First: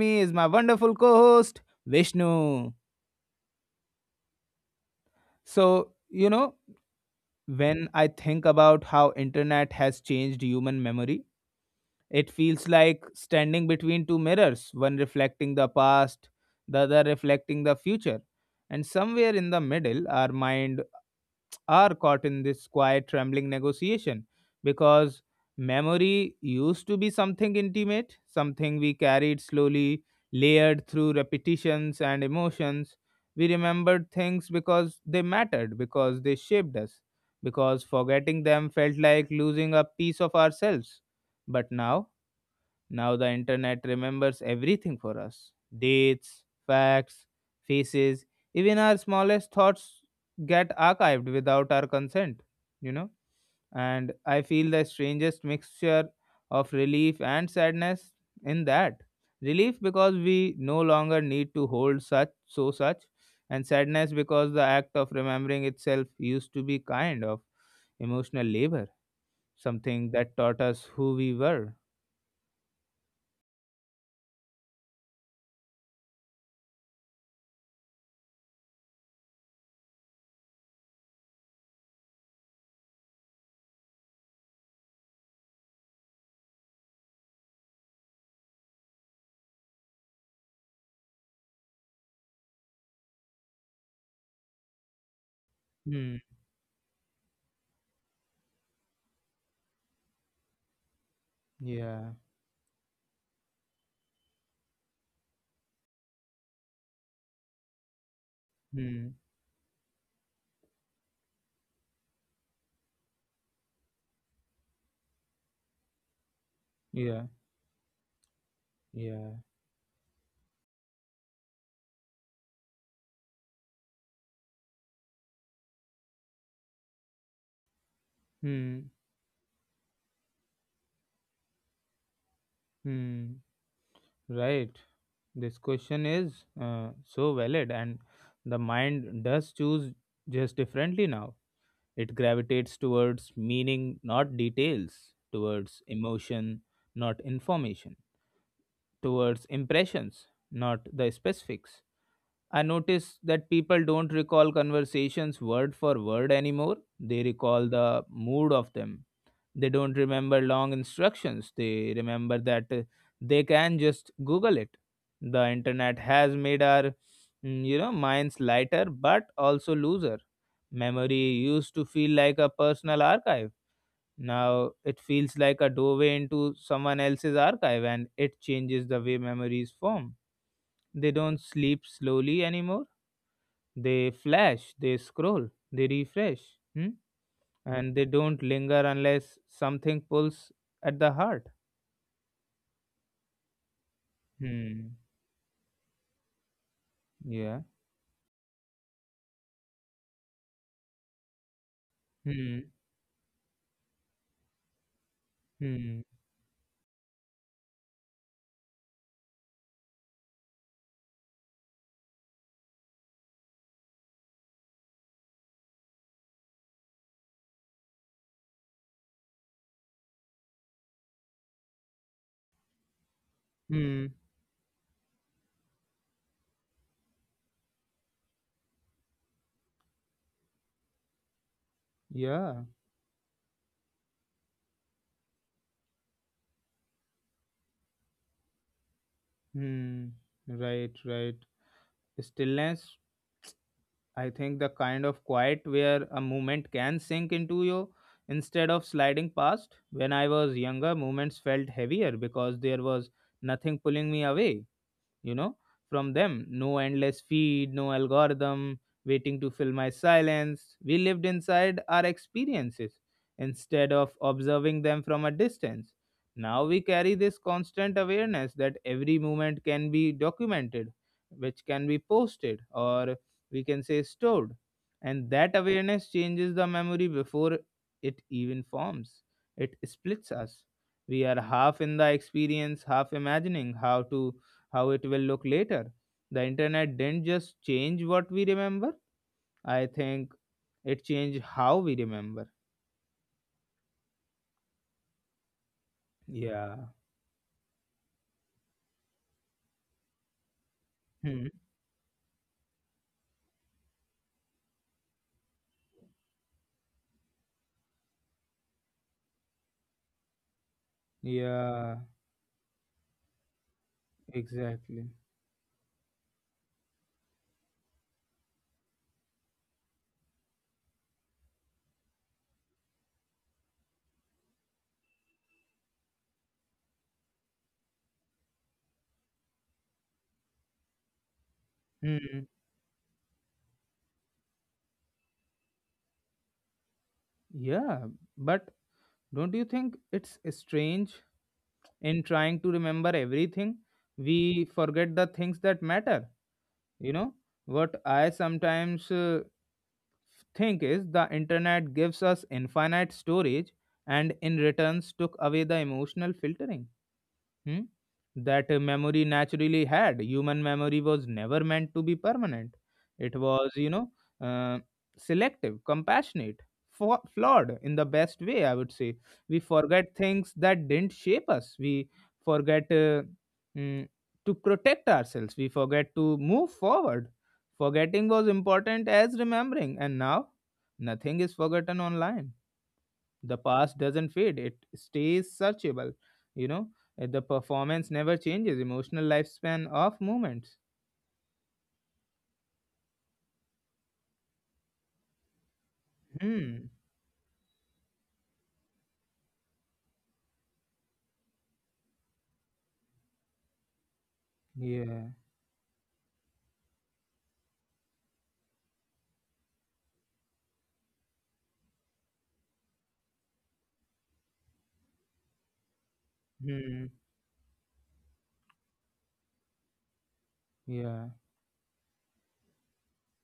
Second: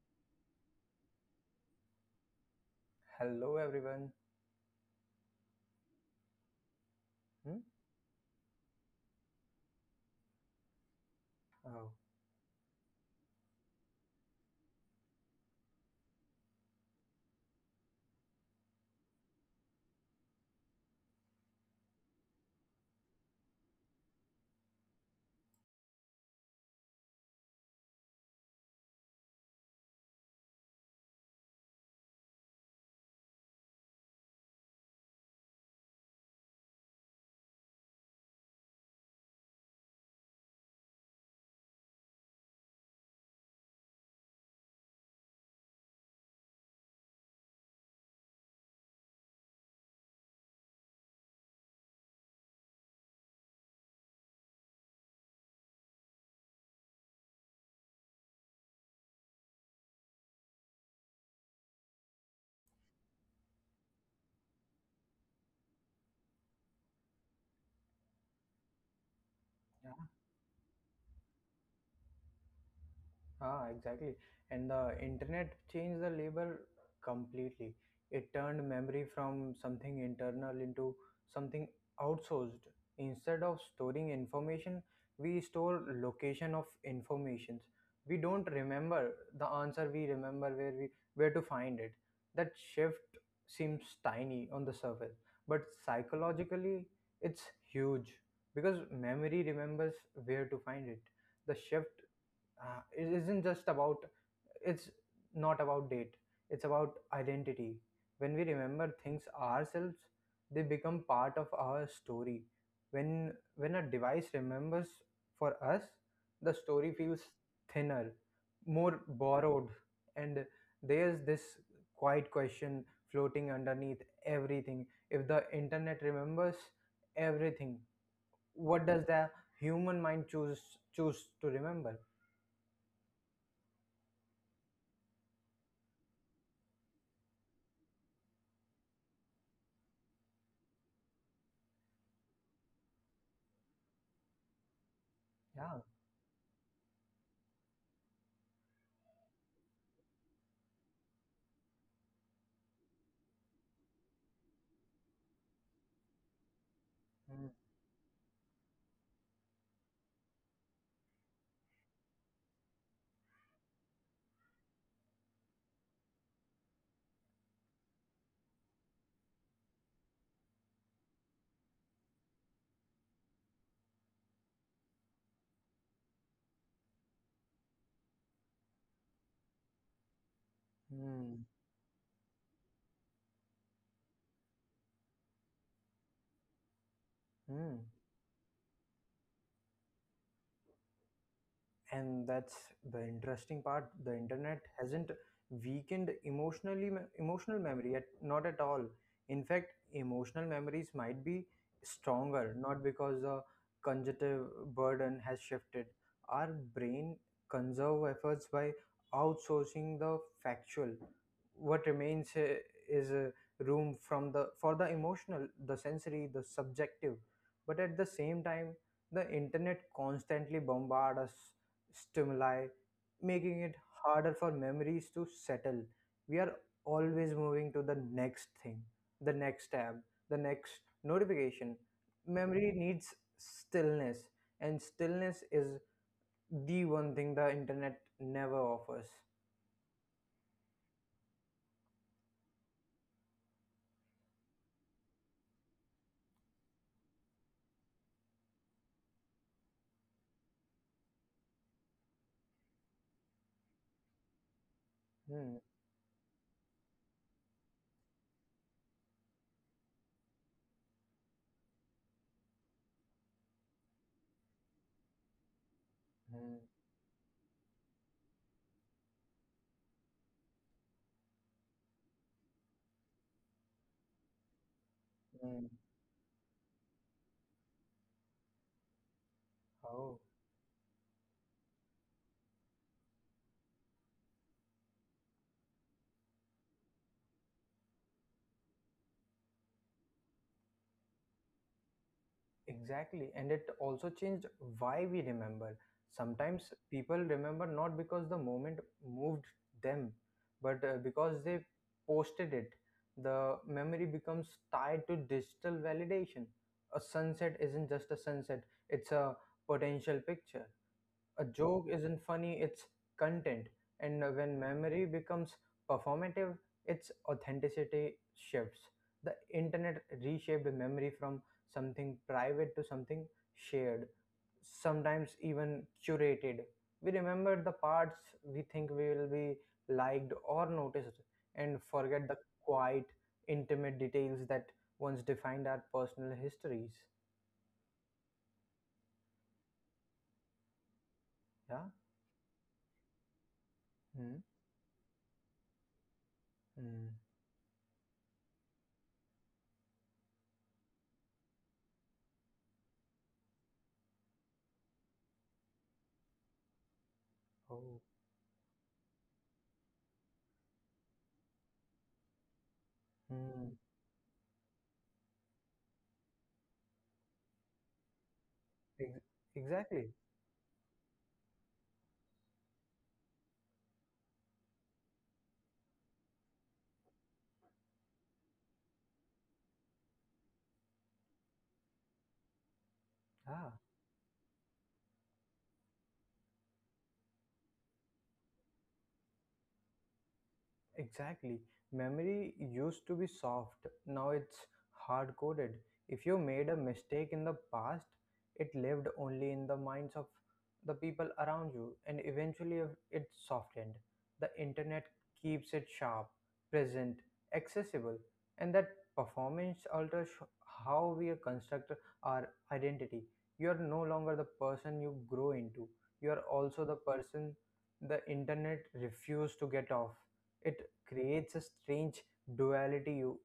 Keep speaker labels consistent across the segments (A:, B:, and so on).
A: me is my wonderful co-host Vishnu.
B: Hello everyone.
A: So,
B: Hmm?
A: when I think about how internet has changed human memory,
B: Oh.
A: it feels like standing between two mirrors, one reflecting the past, the other reflecting the future. And somewhere in the middle, our mind are caught in this quiet, trembling negotiation because memory used to be something intimate, something we carried slowly, layered through repetitions and emotions. We remembered things because they mattered, because they shaped us, because forgetting them felt like losing a piece of ourselves. But now the internet remembers everything for us, dates, facts, faces, even our smallest thoughts get archived without our consent, you know. And I feel the strangest mixture of relief and sadness in that. Relief because we no longer need to hold such, so such, and sadness because the act of remembering itself used to be kind of emotional labor, something that taught us who we were.
B: Ah, exactly. And the internet changed the labor completely. It turned memory from something internal into something outsourced. Instead of storing information, we store location of informations. We don't remember the answer, we remember where to find it. That shift seems tiny on the surface, but
A: Hmm.
B: psychologically it's huge because memory remembers where to find it. The shift,
A: Yeah.
B: uh, it isn't just about it's not about date, it's about identity. When we remember
A: Hmm.
B: things ourselves, they become part of our story. When a device remembers for us, the story feels
A: Yeah.
B: thinner, more
A: Yeah.
B: borrowed. And there's this quiet question floating underneath everything: if the internet remembers everything, what
A: Hmm.
B: does the human mind choose to remember?
A: Hmm. Right. This question is so valid, and the mind does choose just differently now. It gravitates towards meaning, not details,
B: Yeah.
A: towards emotion, not information, towards impressions, not the specifics. I notice that people don't recall conversations word for word anymore. They
B: 嗯
A: recall the mood of them. They don't remember long instructions, they remember that they can just Google it. The internet has made our, minds lighter but also looser. Memory used to feel like a personal archive. Now it feels like a doorway into someone else's archive, and it changes the way memories form. They don't
B: 嗯
A: sleep slowly anymore. They flash, they scroll, they refresh. Hmm?
B: 嗯，
A: And they don't linger unless something pulls at the heart.
B: and that's the interesting part. The internet
A: Hmm.
B: hasn't weakened emotional
A: Yeah.
B: memory, at not at all. In fact, emotional memories might be stronger,
A: Hmm.
B: not because the cognitive burden has shifted.
A: Hmm.
B: Our brain conserve efforts by outsourcing the factual. What remains, is, room from the for the emotional, the sensory, the subjective. But at the same time, the internet constantly bombard us stimuli, making it
A: Hmm.
B: harder for memories to settle. We are always moving to the next thing, the next tab, the next notification.
A: Yeah.
B: Memory needs stillness, and stillness is the one thing the internet never offers.
A: Hmm. Right. Right. Stillness. I think the kind of quiet where a movement can sink into you instead of sliding past. When I was younger, movements felt heavier because there was nothing pulling me away, you know,
B: Hmm.
A: from them. No endless feed, no algorithm waiting to fill my silence. We lived inside our experiences instead of observing them from a distance.
B: Hmm.
A: Now we carry this constant awareness that every moment can be documented, which can be posted or, we can say, stored. And that
B: Hmm.
A: awareness changes the memory before it even forms. It
B: Oh.
A: splits us. We are half in the experience, half imagining how it will look later. The internet didn't just change what we remember, I think it changed how we remember.
B: Exactly. And it also changed why we remember. Sometimes
A: Yeah.
B: people remember not because the moment moved them, but because
A: Hmm.
B: they posted it. The memory becomes tied to digital validation. A sunset isn't just a sunset, it's a potential picture. A joke
A: Yeah,
B: isn't funny, it's content. And when memory
A: exactly.
B: becomes performative, its authenticity shifts. The internet reshaped memory from something private to something shared, sometimes even curated. We remember the parts we think we will be liked or noticed, and forget the
A: Hmm.
B: quiet, intimate details that once defined our personal histories.
A: Yeah, but don't you think it's strange
B: Yeah?
A: in trying to remember everything?
B: Hmm?
A: We forget the things that matter.
B: Hmm.
A: You know, what I sometimes think is, the internet gives us infinite storage and in returns took away the emotional filtering hmm,
B: Oh.
A: that memory naturally had. Human memory was never meant to be permanent. It
B: Hmm.
A: was, uh, selective, compassionate, flawed in the best way, I would say.
B: Ex-
A: We
B: Exactly.
A: forget things that didn't shape us. We forget mm, to protect ourselves. We forget to move forward. Forgetting was important as remembering, and now nothing is forgotten online. The
B: Yeah.
A: past doesn't fade, it stays searchable, you know. The performance never changes emotional lifespan of moments.
B: Exactly. Memory used to be soft, now it's hard coded. If you made a
A: Hmm.
B: mistake in the past, it lived only in the minds of the people around you, and eventually, it softened. The internet
A: Yeah.
B: keeps it sharp, present, accessible, and that performance alters how we construct our identity. You are no longer the person you grow into, you are also the
A: Hmm.
B: person the internet refused to get off. It
A: Yeah.
B: creates a strange duality.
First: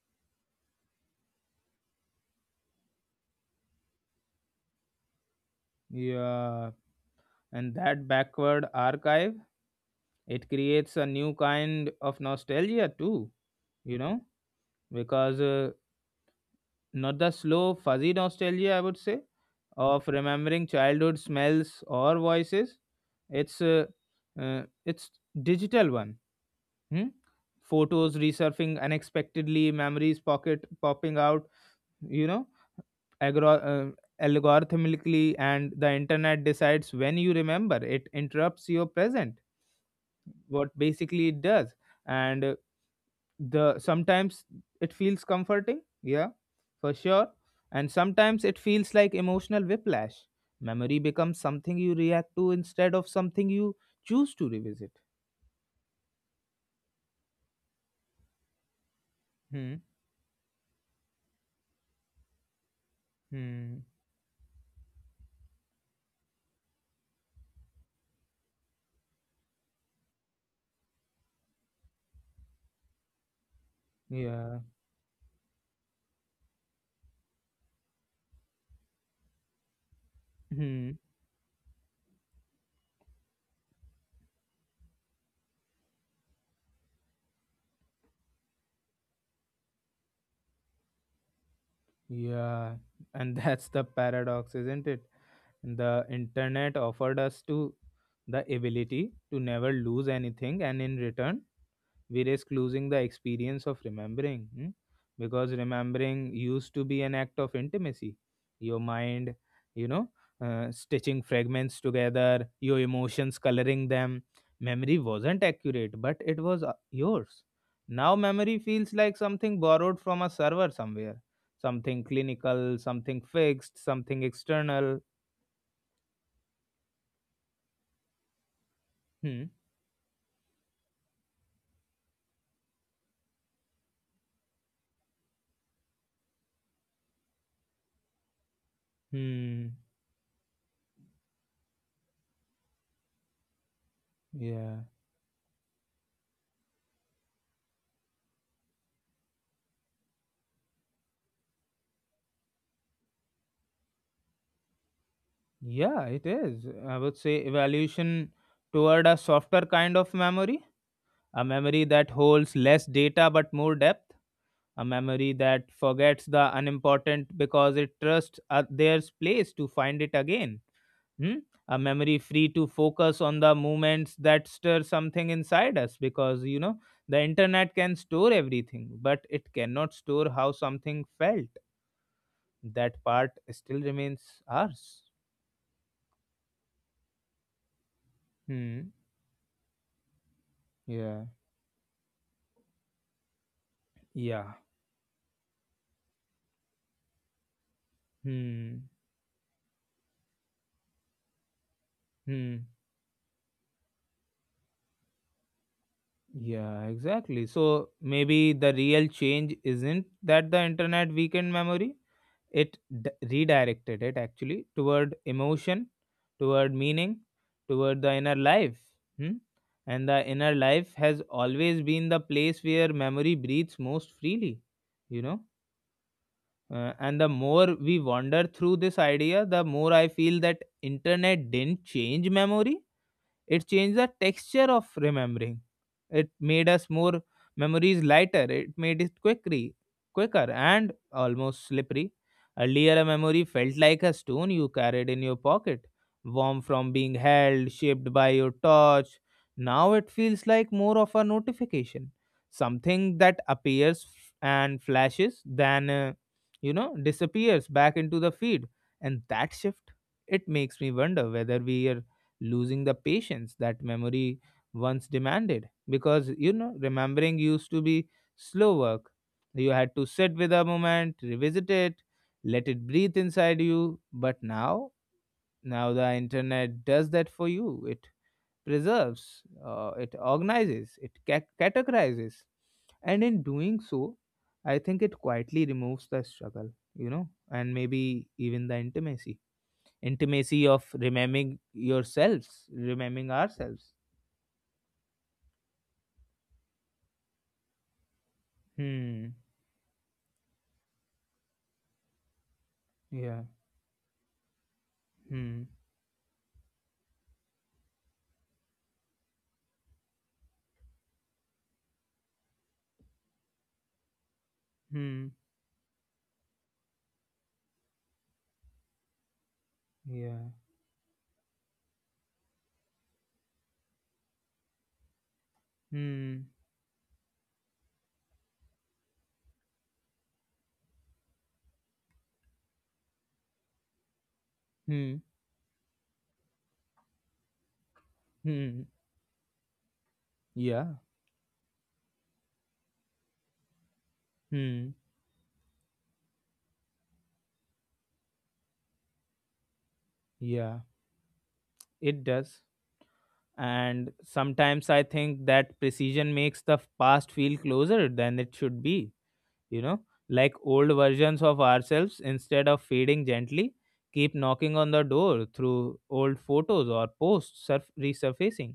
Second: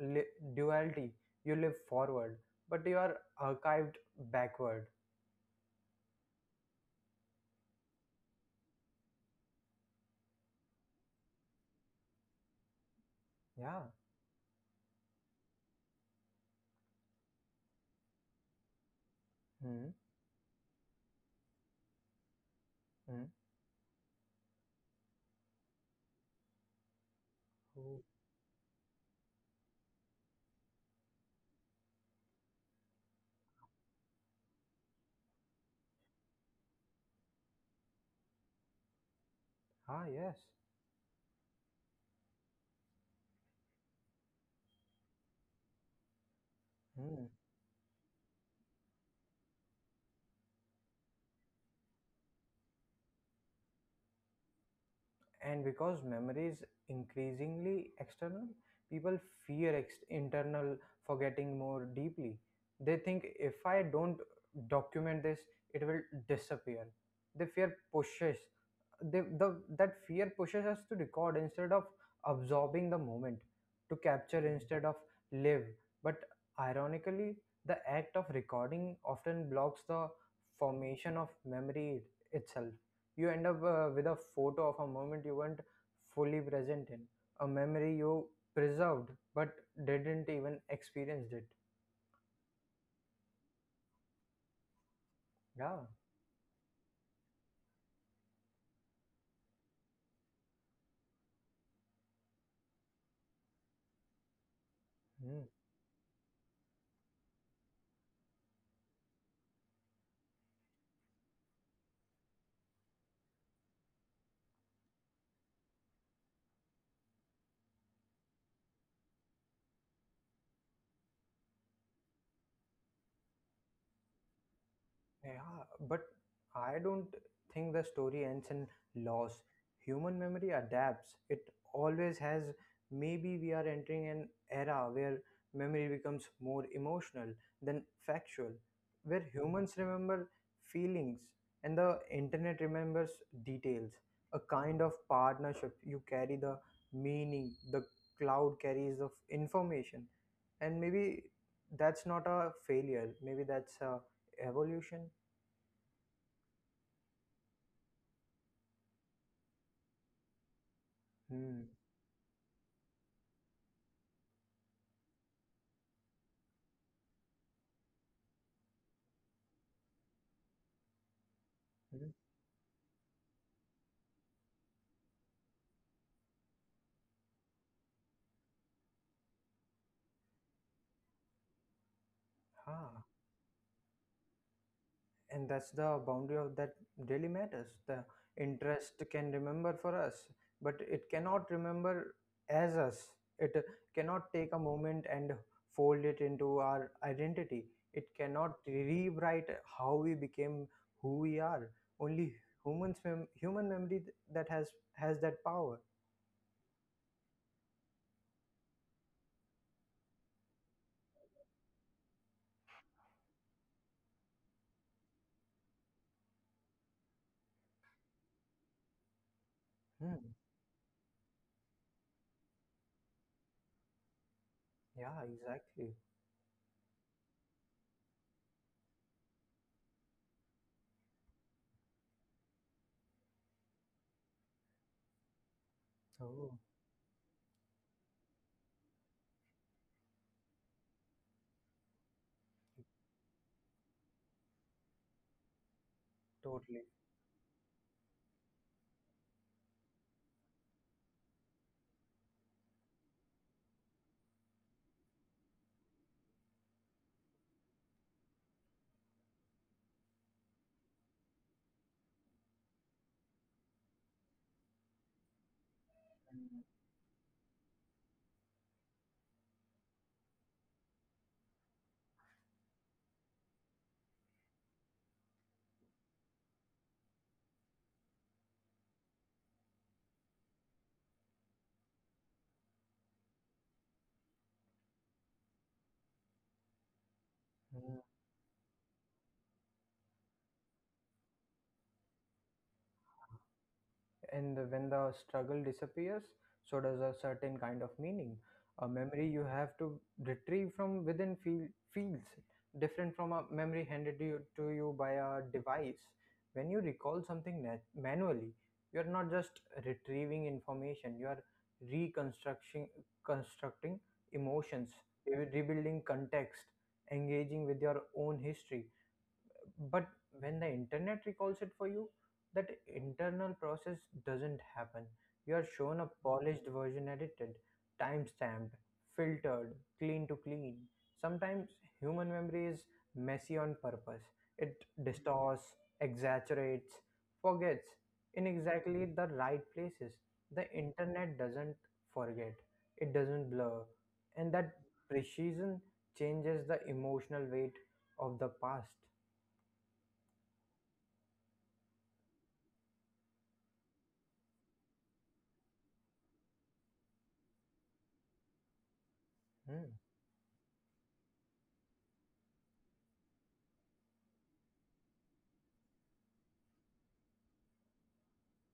B: li- Duality, you live forward, but you are archived backward.
A: Yeah. And that backward archive, it creates a new kind of nostalgia too,
B: Yeah.
A: you know, because not the slow fuzzy nostalgia I would say,
B: Hmm.
A: of remembering childhood smells or voices.
B: Hmm.
A: It's uh, it's digital one. Hmm?
B: Oh.
A: Photos resurfacing unexpectedly, memories pocket popping out, you know, agro- uh, algorithmically, and the internet decides when you remember. It interrupts your present,
B: Ah, yes.
A: what basically it does. And the sometimes it feels comforting, yeah, for
B: Hmm.
A: sure. And sometimes it feels like emotional whiplash. Memory becomes something you react to instead of something you choose to revisit.
B: And because memory is increasingly external, people
A: Hmm.
B: fear internal forgetting more deeply. They think, if
A: Hmm.
B: I don't document this, it will disappear. They fear pushes the That fear pushes us to record instead of absorbing the moment, to capture
A: Yeah.
B: instead of live. But ironically, the act of recording often blocks the
A: Hmm.
B: formation of memory itself. You end up, with a photo of a moment you weren't fully present in, a memory you preserved but didn't even experience it.
A: Yeah, and that's the paradox, isn't it?
B: Yeah.
A: The internet offered us to the ability to never lose anything, and in return, we risk losing the experience of remembering. Mm?
B: Hmm.
A: Because remembering used to be an act of intimacy, your mind you know stitching fragments together, your emotions coloring them. Memory wasn't accurate, but it was yours. Now memory feels like something borrowed from a server somewhere, something clinical, something fixed, something external.
B: Yeah, but I don't think the story ends in loss.
A: Hmm.
B: Human memory adapts. It always has. Maybe we are entering an era where memory becomes more emotional than factual, where
A: Hmm.
B: humans remember feelings and the internet remembers details. A
A: Yeah.
B: kind of partnership. You carry the meaning, the cloud carries the information. And maybe that's not a failure, maybe that's a evolution.
A: Yeah, it is. I would say evaluation toward a softer kind of memory, a
B: Hmm.
A: memory that holds less data but more depth, a memory that forgets the unimportant because it trusts there's place to find it again. Hmm? A
B: Mhm.
A: memory free to focus on the moments that stir something inside us, because the internet can store everything, but it cannot store how something felt. That
B: Ah,
A: part still remains ours.
B: and that's the boundary of that daily matters. The
A: Hmm.
B: interest can remember for us, but it
A: Yeah.
B: cannot remember as us. It cannot
A: Yeah.
B: take a moment and fold it into our identity. It cannot
A: Hmm.
B: rewrite how we became who we are. Only
A: Hmm.
B: humans, human memory that has that power.
A: Yeah, exactly. So maybe the real change isn't that the internet weakened memory. It redirected it actually, toward emotion, toward meaning, toward the inner life. Hmm? And the
B: Hmm.
A: inner life has always been the place where memory breathes most freely, you
B: Yeah,
A: know.
B: exactly.
A: And the more we wander through this idea, the more I feel that internet didn't change memory. It changed the texture of remembering. It
B: Oh,
A: made us more memories lighter. It made it quicker and almost slippery. Earlier, a memory felt like a stone you carried in your pocket, warm
B: totally.
A: from being held, shaped by your touch. Now it feels like more of a notification, something that appears and flashes, then disappears back into the feed. And that shift, it makes me wonder whether we are losing the patience that memory once demanded, because remembering used to be slow work. You had to sit with a moment, revisit it, let it breathe inside you. But now, now the internet does that for you. It preserves, it organizes, it categorizes, and in doing so I think it quietly removes the struggle and
B: Hmm.
A: maybe even the intimacy, of remembering yourselves, remembering ourselves.
B: and the when the struggle disappears, so does a certain kind of meaning. A memory
A: Hmm.
B: you have to retrieve from within feels different from
A: Yeah.
B: a memory handed to you by a
A: Hmm.
B: device. When you recall something manually, you are not just retrieving information, you are reconstructing constructing emotions,
A: Hmm.
B: rebuilding context, engaging with your own history. But
A: Yeah.
B: when the internet recalls it for you, that internal process doesn't happen. You are shown a
A: Hmm.
B: polished version: edited, time stamped, filtered, clean to clean. Sometimes human memory is messy on purpose. It
A: Hmm.
B: distorts, exaggerates, forgets in
A: Hmm.
B: exactly the right places. The
A: Yeah.
B: internet doesn't forget, it doesn't blur. And that
A: Hmm.
B: precision changes the emotional weight of the past.
A: Yeah. It does. And sometimes I think that precision makes the past feel closer than it should be, you
B: Hmm.
A: know, like old versions of ourselves, instead of fading gently, keep knocking on the door through old photos or posts resurfacing.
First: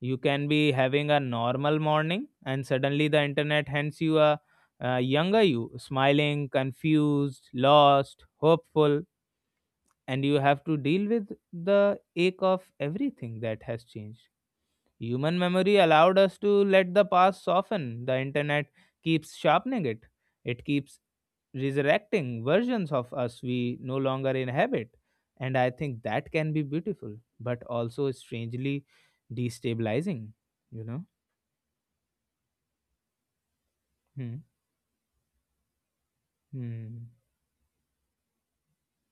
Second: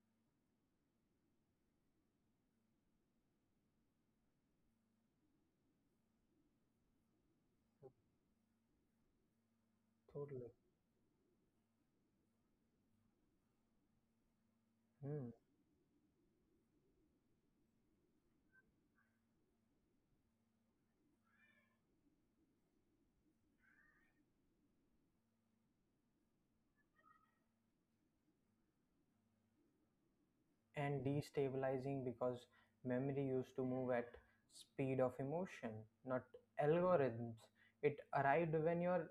A: You can be having a normal morning, and suddenly the internet hands you a, younger you, smiling, confused, lost, hopeful, and you
B: Totally.
A: have to deal with the ache of everything that has changed.
B: Hmm.
A: Human memory allowed us to let the past soften. The internet keeps sharpening it, it keeps resurrecting versions of us we no longer inhabit. And I think that can be beautiful, but also strangely destabilizing you know
B: And destabilizing, because memory used to move at
A: Hmm.
B: speed of emotion, not
A: Hmm.
B: algorithms. It arrived when your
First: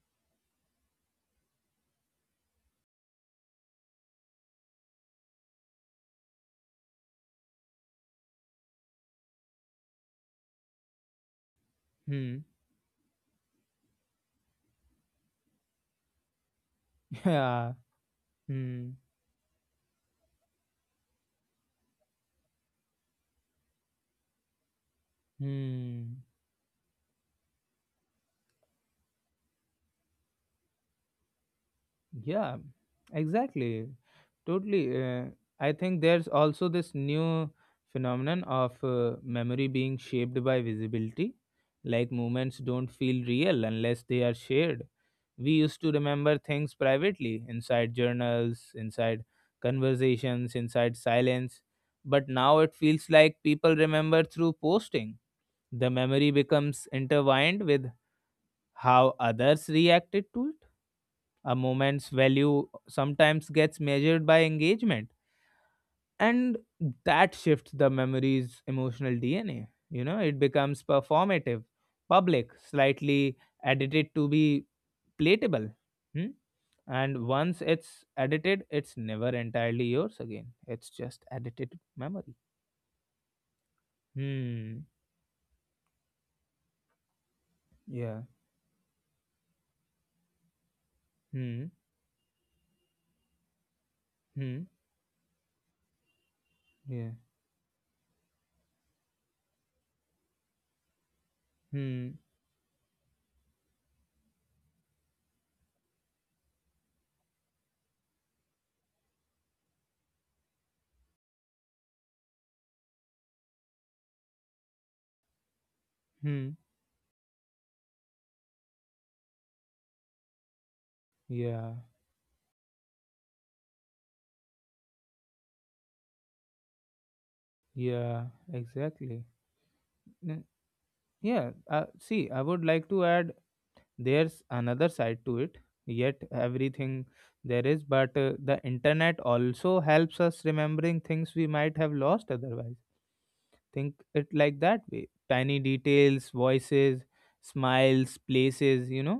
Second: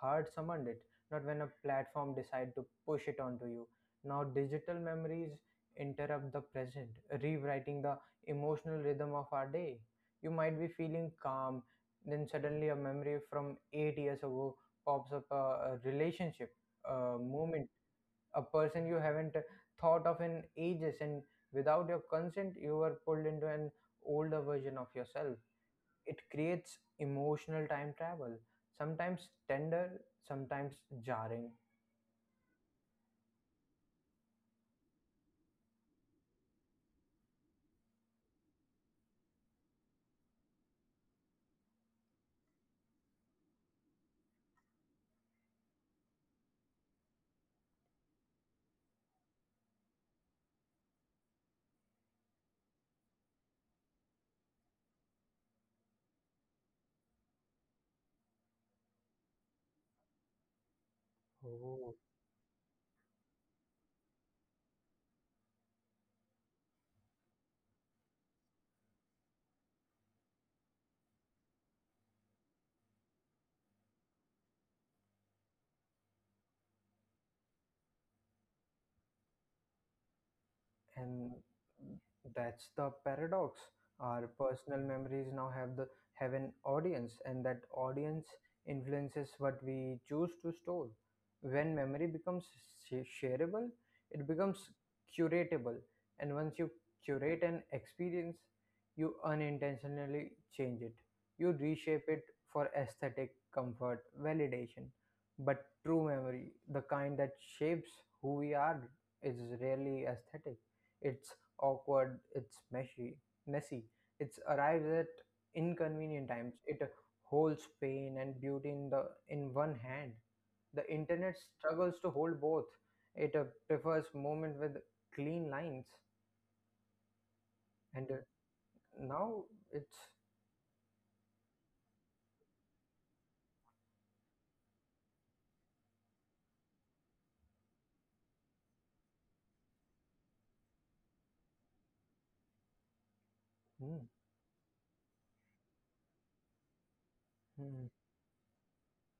B: heart summoned it, not when a platform decided to push it onto you. Now digital memories interrupt the present, rewriting the emotional rhythm of our day. You might be feeling calm, then
A: Hmm.
B: suddenly a memory from 8 years ago pops up, a relationship, a moment,
A: Yeah.
B: a person
A: Hmm.
B: you haven't thought of in ages, and without your consent you were pulled into an older version of yourself. It
A: Hmm.
B: creates emotional time travel, sometimes tender, sometimes jarring.
A: Yeah. Exactly. Totally. I think there's also this new phenomenon of memory being shaped by visibility. Like, moments don't feel real unless they are shared. We used to remember things privately, inside journals, inside conversations, inside silence. But now it feels like people remember through posting. The memory becomes intertwined with how others reacted to it. A
B: Oh.
A: moment's value sometimes gets measured by engagement, and that shifts the memory's emotional DNA. You know, it becomes performative, public, slightly edited to be platable. Hmm? And once it's edited, it's never entirely yours again. It's just
B: And
A: edited memory.
B: that's the paradox: our personal
A: Hmm.
B: memories now have an audience, and that
A: Yeah.
B: audience influences what we choose to store.
A: Hmm.
B: When memory becomes shareable, it
A: Hmm.
B: becomes curatable. And once you
A: Yeah.
B: curate an experience, you unintentionally change it, you reshape
A: Hmm.
B: it for aesthetic comfort, validation. But true memory, the kind that shapes who we are, is rarely aesthetic. It's awkward, it's messy, messy. It arrives at inconvenient
A: Hmm.
B: times. It holds pain and beauty in the in one hand. The internet
A: Yeah,
B: struggles to hold both. It prefers movement with clean lines, and
A: yeah, exactly.
B: now it's.
A: N- Yeah, see, I would like to add, there's another side to it, yet everything there is, but the internet also helps us remembering things we might have lost otherwise. Think
B: mm,
A: it like that way, tiny details, voices,
B: mm,
A: smiles, places, you know,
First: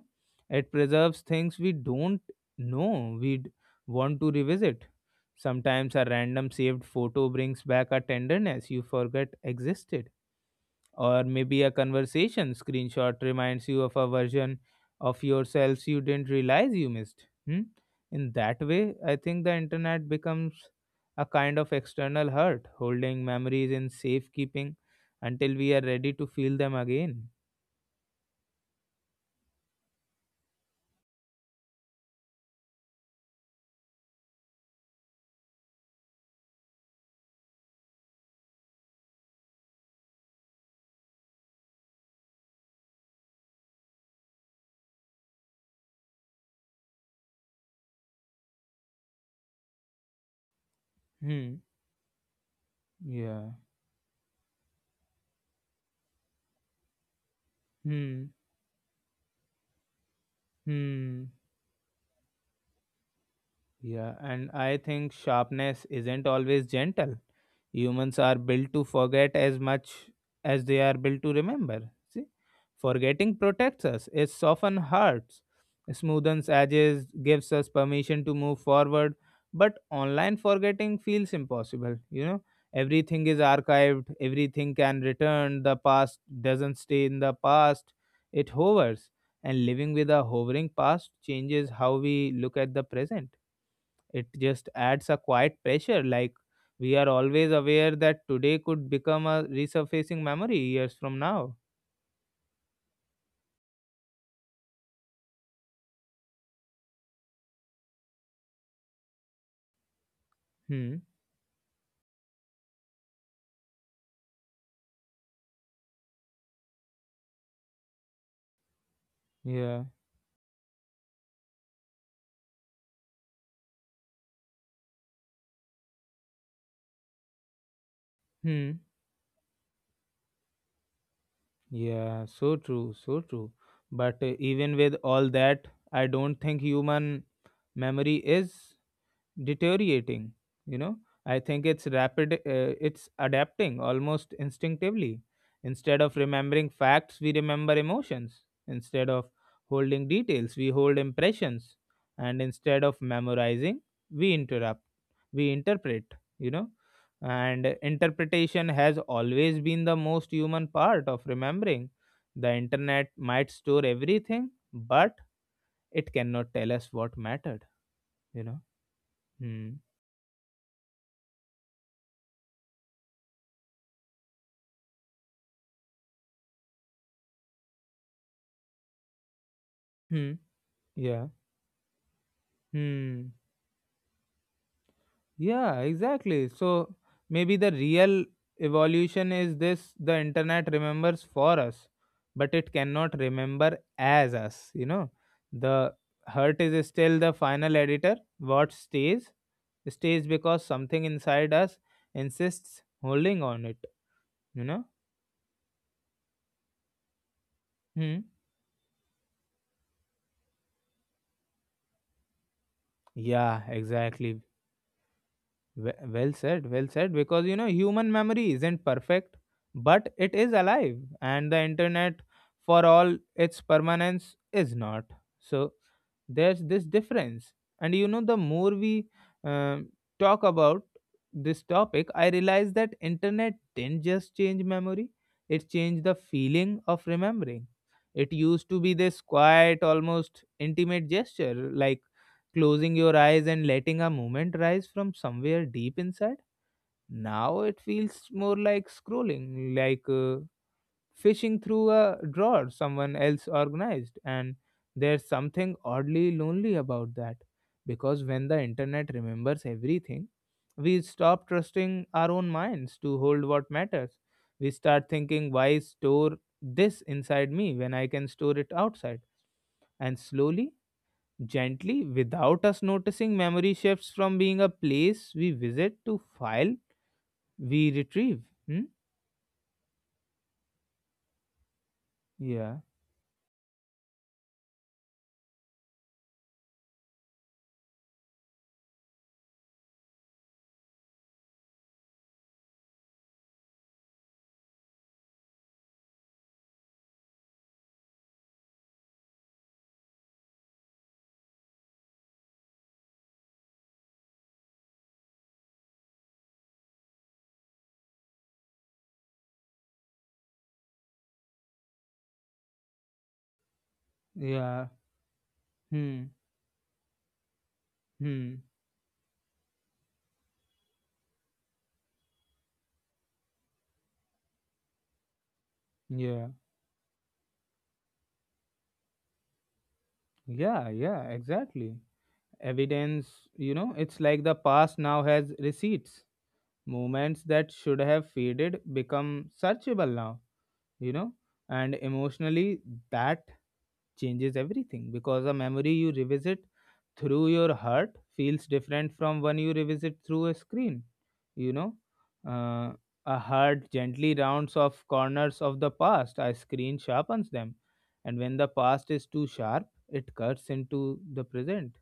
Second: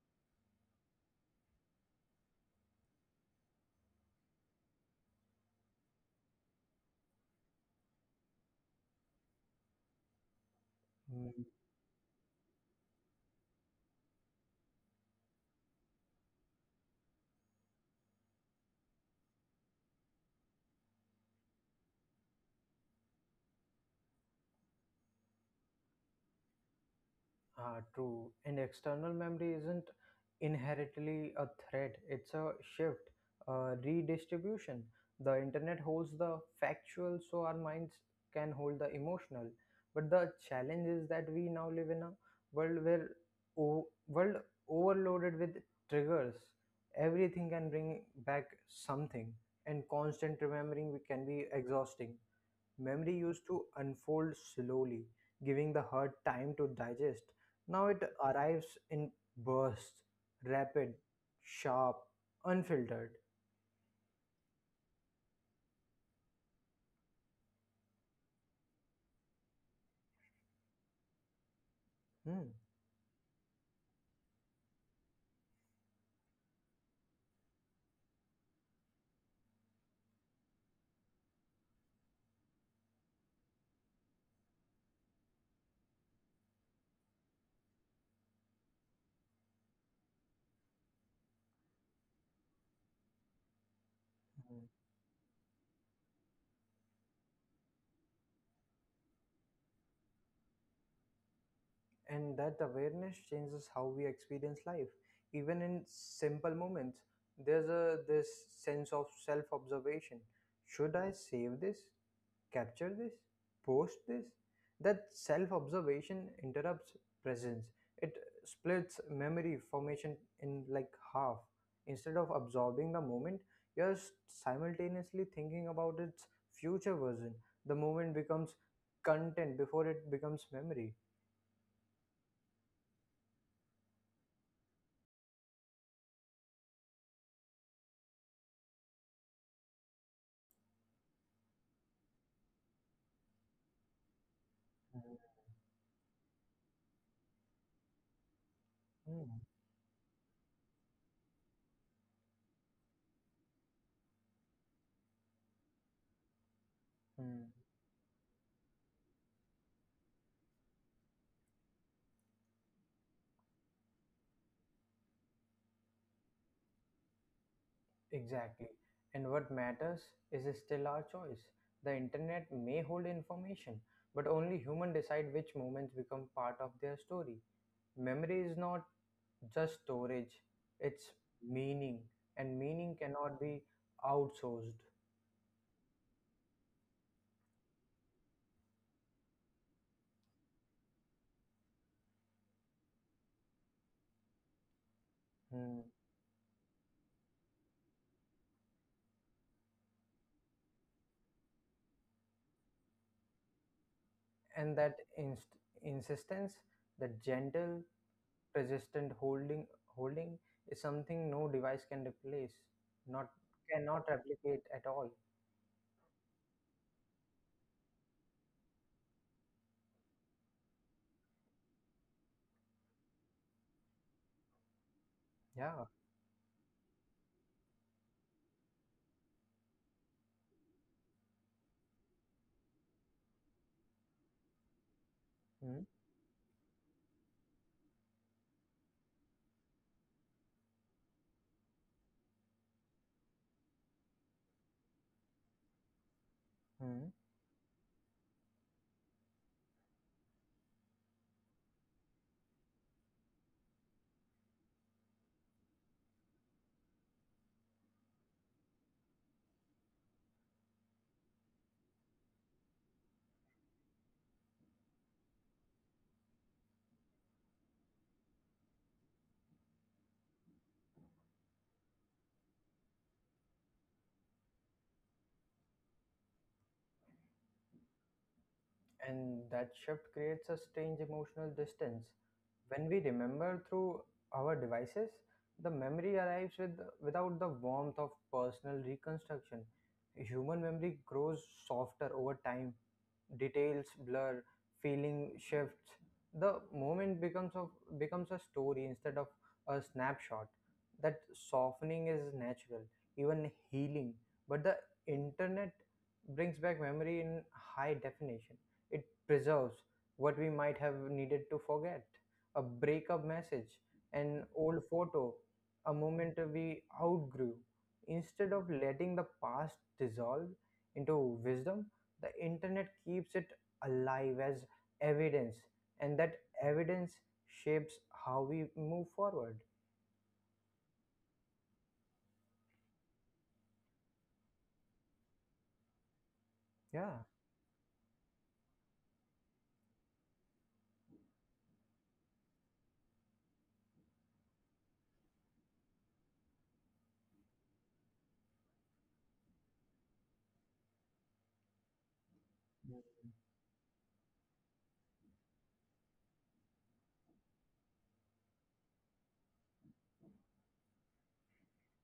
A: it preserves things we don't know we'd want to revisit. Sometimes a random saved photo brings back a tenderness you forget existed, or
B: mm.
A: maybe a conversation screenshot reminds you of a version of yourselves you didn't realize you missed. Hmm? In that way, I think the internet becomes a kind of external hurt, holding memories in safekeeping until we are ready to feel them again.
B: Ah, true. And external memory isn't inherently a threat, it's a shift, a redistribution. The internet holds the factual, so our minds can hold the emotional. But the challenge is that we now live in a world where world overloaded with triggers. Everything can bring back something, and constant remembering can be
A: Hmm.
B: exhausting. Memory used
A: Yeah.
B: to unfold slowly, giving the heart time to digest. Now it
A: Hmm.
B: arrives in bursts, rapid,
A: Hmm.
B: sharp, unfiltered.
A: Yeah, and I think sharpness isn't always gentle. Humans are built to forget as much as they are built to remember. See,
B: Hmm.
A: forgetting protects us, it softens hearts, smoothens edges, gives us permission to move forward. But online forgetting feels impossible. You know, everything is archived, everything can return. The past doesn't stay in the past, it hovers. And living with a hovering past changes how we look at the present, it
B: Mhm.
A: just adds a quiet pressure. Like, we are always aware that today could become a resurfacing memory years from now.
B: And that awareness changes how we experience life. Even in simple moments, there's a this sense of self-observation. Should
A: Hmm.
B: I save this, capture this, post this? That self observation interrupts presence. It splits memory
A: Yeah.
B: formation in like half. Instead of absorbing the moment, you're simultaneously thinking about its future version. The moment becomes
A: Hmm.
B: content before it becomes memory.
A: Yeah. So true. So true. But even with all that, I don't think human memory is. Deteriorating, you know I think it's rapid. It's adapting almost
B: Mm.
A: instinctively. Instead of remembering facts, we remember emotions. Instead of holding details, we hold impressions. And instead of memorizing, we interrupt. We interpret, you know
B: Mm.
A: and interpretation has always been the most human part of remembering. The internet might store everything, but it cannot tell us what mattered, you know
B: Exactly. And what
A: hmm.
B: matters is still our choice. The internet may hold information, but only humans decide which moments become part of their story. Memory is not just
A: Hmm.
B: storage, it's
A: Yeah.
B: meaning, and meaning
A: Hmm.
B: cannot be outsourced.
A: Yeah, exactly. So maybe the real evolution is this: the internet remembers for us, but it cannot remember as us, you know.
B: Hmm.
A: The hurt is still the final editor. What stays? Stays because something inside us insists holding on it, you
B: And
A: know?
B: that insistence, the gentle,
A: Hmm.
B: persistent holding, holding is something no device can replace, not
A: Yeah,
B: cannot
A: exactly.
B: replicate at all.
A: Well said, well said. Because you know, human memory isn't perfect, but it is alive, and the internet, for all its permanence, is not. So
B: Yeah.
A: there's this difference. And you know, the more we um, talk about this topic, I realize that internet didn't just change memory; it
B: Hmm.
A: changed the feeling of remembering. It used to be this quiet, almost intimate gesture, like closing your eyes and letting a moment rise from somewhere deep inside.
B: Hmm.
A: Now it feels more like scrolling, like fishing through a drawer someone else organized. And there's something oddly lonely about that, because when the internet remembers everything, we stop trusting our own minds to hold what matters. We start thinking, why store this inside me when I can store it outside? And slowly, gently, without us noticing, memory shifts from being a place we visit to file we retrieve. Hmm?
B: And that shift creates a strange emotional distance.
A: Yeah.
B: When we remember through our devices, the memory arrives without the warmth of personal reconstruction. Human memory grows softer over time, details blur, feeling shifts. The moment becomes a story instead of a snapshot. That softening is natural, even healing. But the internet brings back memory in high definition. It preserves what we might have needed to forget. A breakup message, an old
A: Yeah.
B: photo, a
A: Hmm.
B: moment we outgrew. Instead
A: Hmm.
B: of letting the past dissolve into wisdom, the internet keeps it alive as evidence. And that
A: Yeah.
B: evidence shapes how we move forward.
A: Yeah. Yeah. Exactly. Evidence, you know, it's like the past now has receipts.
B: Yeah.
A: Moments that should have faded become searchable now, you know, and emotionally that changes everything, because a memory you revisit through your heart feels different from one you revisit through a screen, you know uh, a heart gently rounds off corners of the past, a screen sharpens them. And when the past is too sharp, it cuts into the present.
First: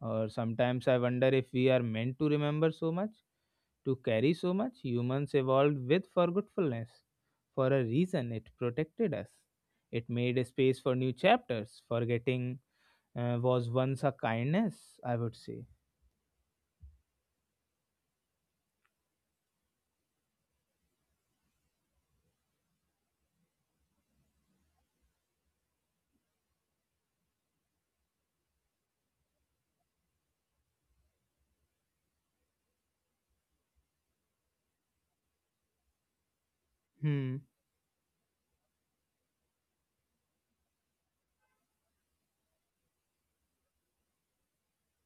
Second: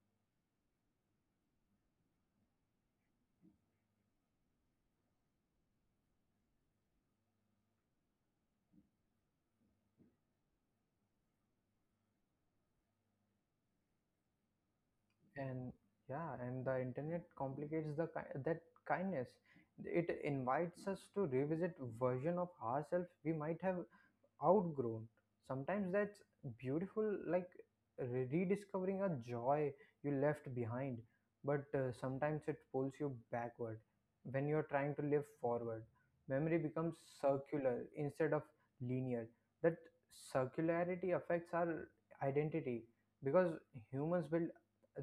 A: Or sometimes I wonder if we are meant to remember so much, to carry so much. Humans evolved with forgetfulness for a reason. It protected us. It made a space for new chapters. Forgetting was once a kindness, I would say.
B: And yeah, and the internet complicates that kindness. It invites us to revisit version of ourselves we might have outgrown. Sometimes that's beautiful, like rediscovering a joy you left behind, but sometimes it pulls you backward when you're trying to live forward. Memory becomes
A: Hmm.
B: circular instead of linear. That circularity affects our identity because humans build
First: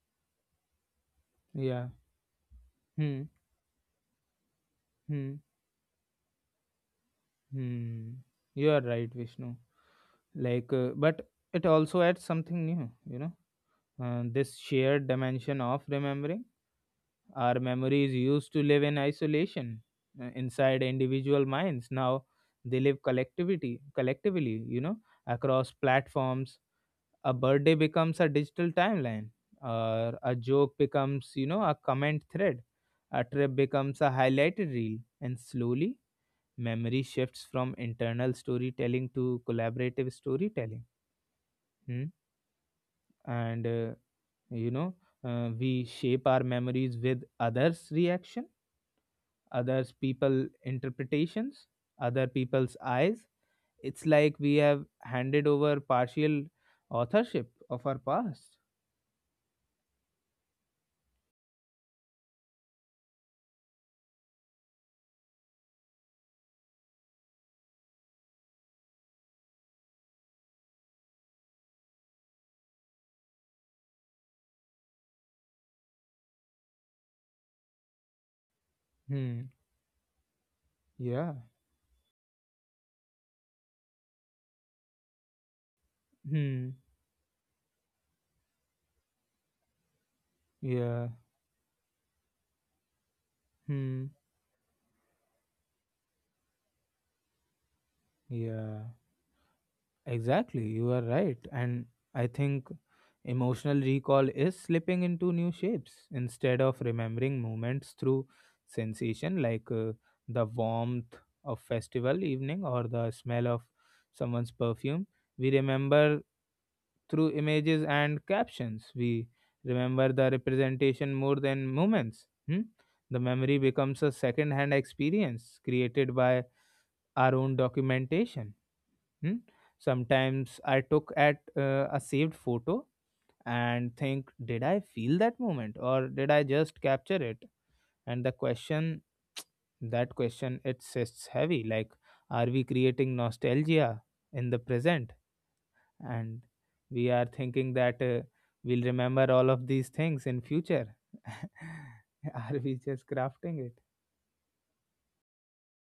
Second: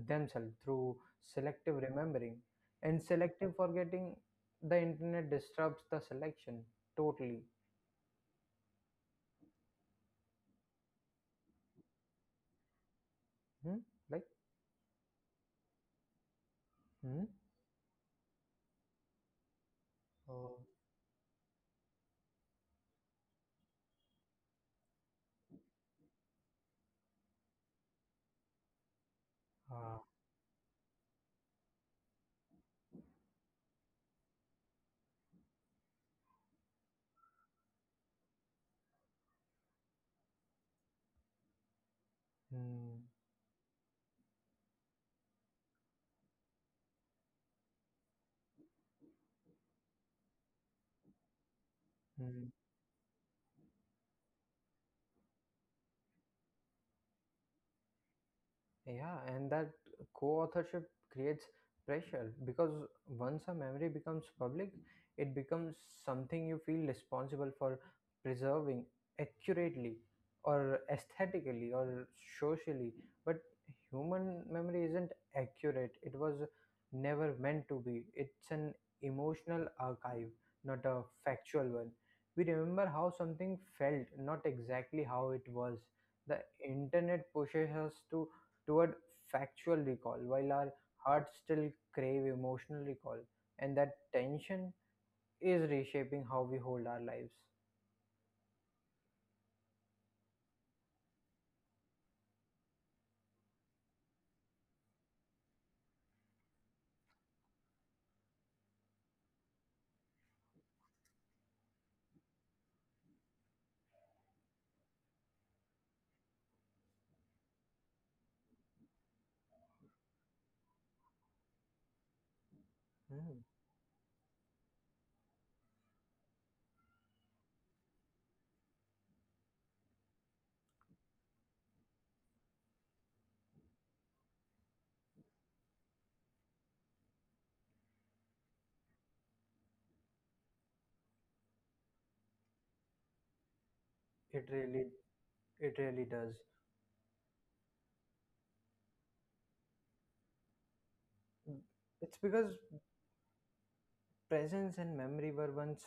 B: themselves through selective
A: Yeah.
B: remembering and
A: Hmm.
B: selective forgetting. The internet
A: Hmm.
B: disrupts the selection totally.
A: Hmm. You are right, Vishnu. Like, but it also adds something new, you know.
B: Hmm? Like,
A: This shared dimension of remembering.
B: hmm?
A: Our memories used to live in isolation,
B: Oh.
A: inside individual minds. Now they live collectivity, collectively, you know, across platforms. A birthday becomes a digital timeline,
B: Ah.
A: or a joke becomes, you know, a comment thread. A trip becomes a highlighted reel, and slowly memory shifts from internal storytelling to collaborative storytelling. Hmm?
B: Mm.
A: And you know we shape our memories with others reaction, others people interpretations, other
B: Mm.
A: people's eyes. It's like we have handed over partial authorship of our past.
B: Yeah, and that co-authorship creates pressure because once a memory becomes public, it becomes something you feel responsible for preserving accurately, or aesthetically, or socially. But human memory isn't accurate. It was never meant to be. It's an
A: Hmm.
B: emotional archive, not a
A: Yeah.
B: factual one. We remember how something felt, not exactly how it was. The
A: Hmm.
B: internet pushes us to toward factual recall, while our
A: Yeah.
B: hearts still crave emotional recall, and that
A: Hmm.
B: tension is reshaping how we hold our lives.
A: Yeah. Exactly. You are right. And I think emotional recall is slipping into new shapes. Instead of remembering moments through sensation, like the warmth of festival evening or the smell of someone's perfume, we remember through images and captions. We remember the representation more than moments. Hmm? The
B: Hmm.
A: memory becomes a second hand experience, created by our own documentation. Hmm. Sometimes I took at a saved photo and think, did I feel that moment or did I just capture it? And the question, that question, it sits heavy. Like, are we creating nostalgia
B: It
A: in the
B: really,
A: present?
B: it really does.
A: And we are thinking that we'll remember all of these things in future.
B: It's because
A: Are we just crafting it?
B: presence and memory were once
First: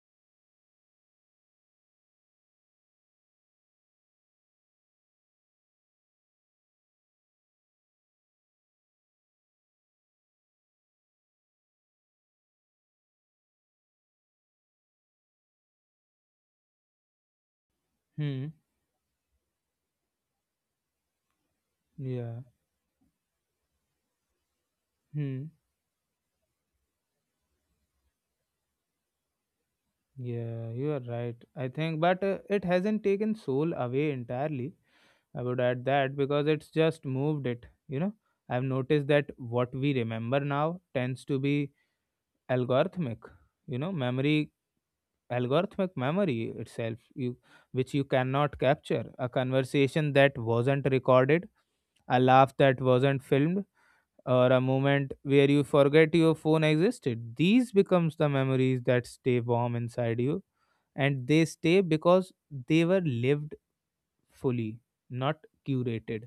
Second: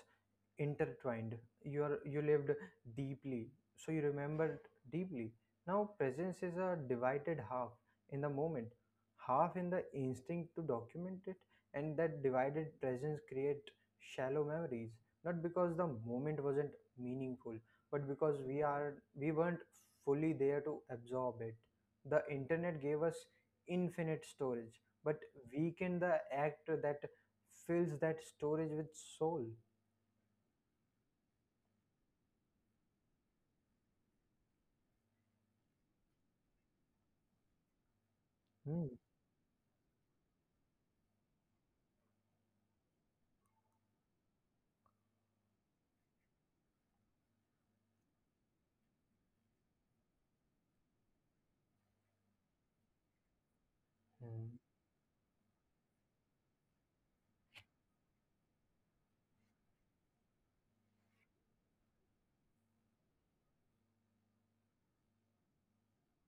B: intertwined. You lived deeply, so you remembered deeply. Now presence is a divided half in the moment, half in the instinct to document it. And that divided presence create shallow memories, not because the moment wasn't meaningful, but because
A: Hmm.
B: we weren't fully there to absorb it. The
A: Yeah.
B: internet gave us infinite storage but
A: Hmm.
B: weakened the act that fills that storage with soul.
A: Yeah, you are right. I think, but it hasn't taken soul away entirely. I would add that, because it's just moved it. You know, I've
B: Hmm.
A: noticed that what we remember now tends to be algorithmic. You know, memory, algorithmic memory itself, you which you cannot capture. A conversation that wasn't recorded, a laugh that wasn't filmed, or
B: Mm.
A: a moment where you forget your phone existed. These becomes the memories that stay warm inside you, and they stay because they were lived fully, not curated.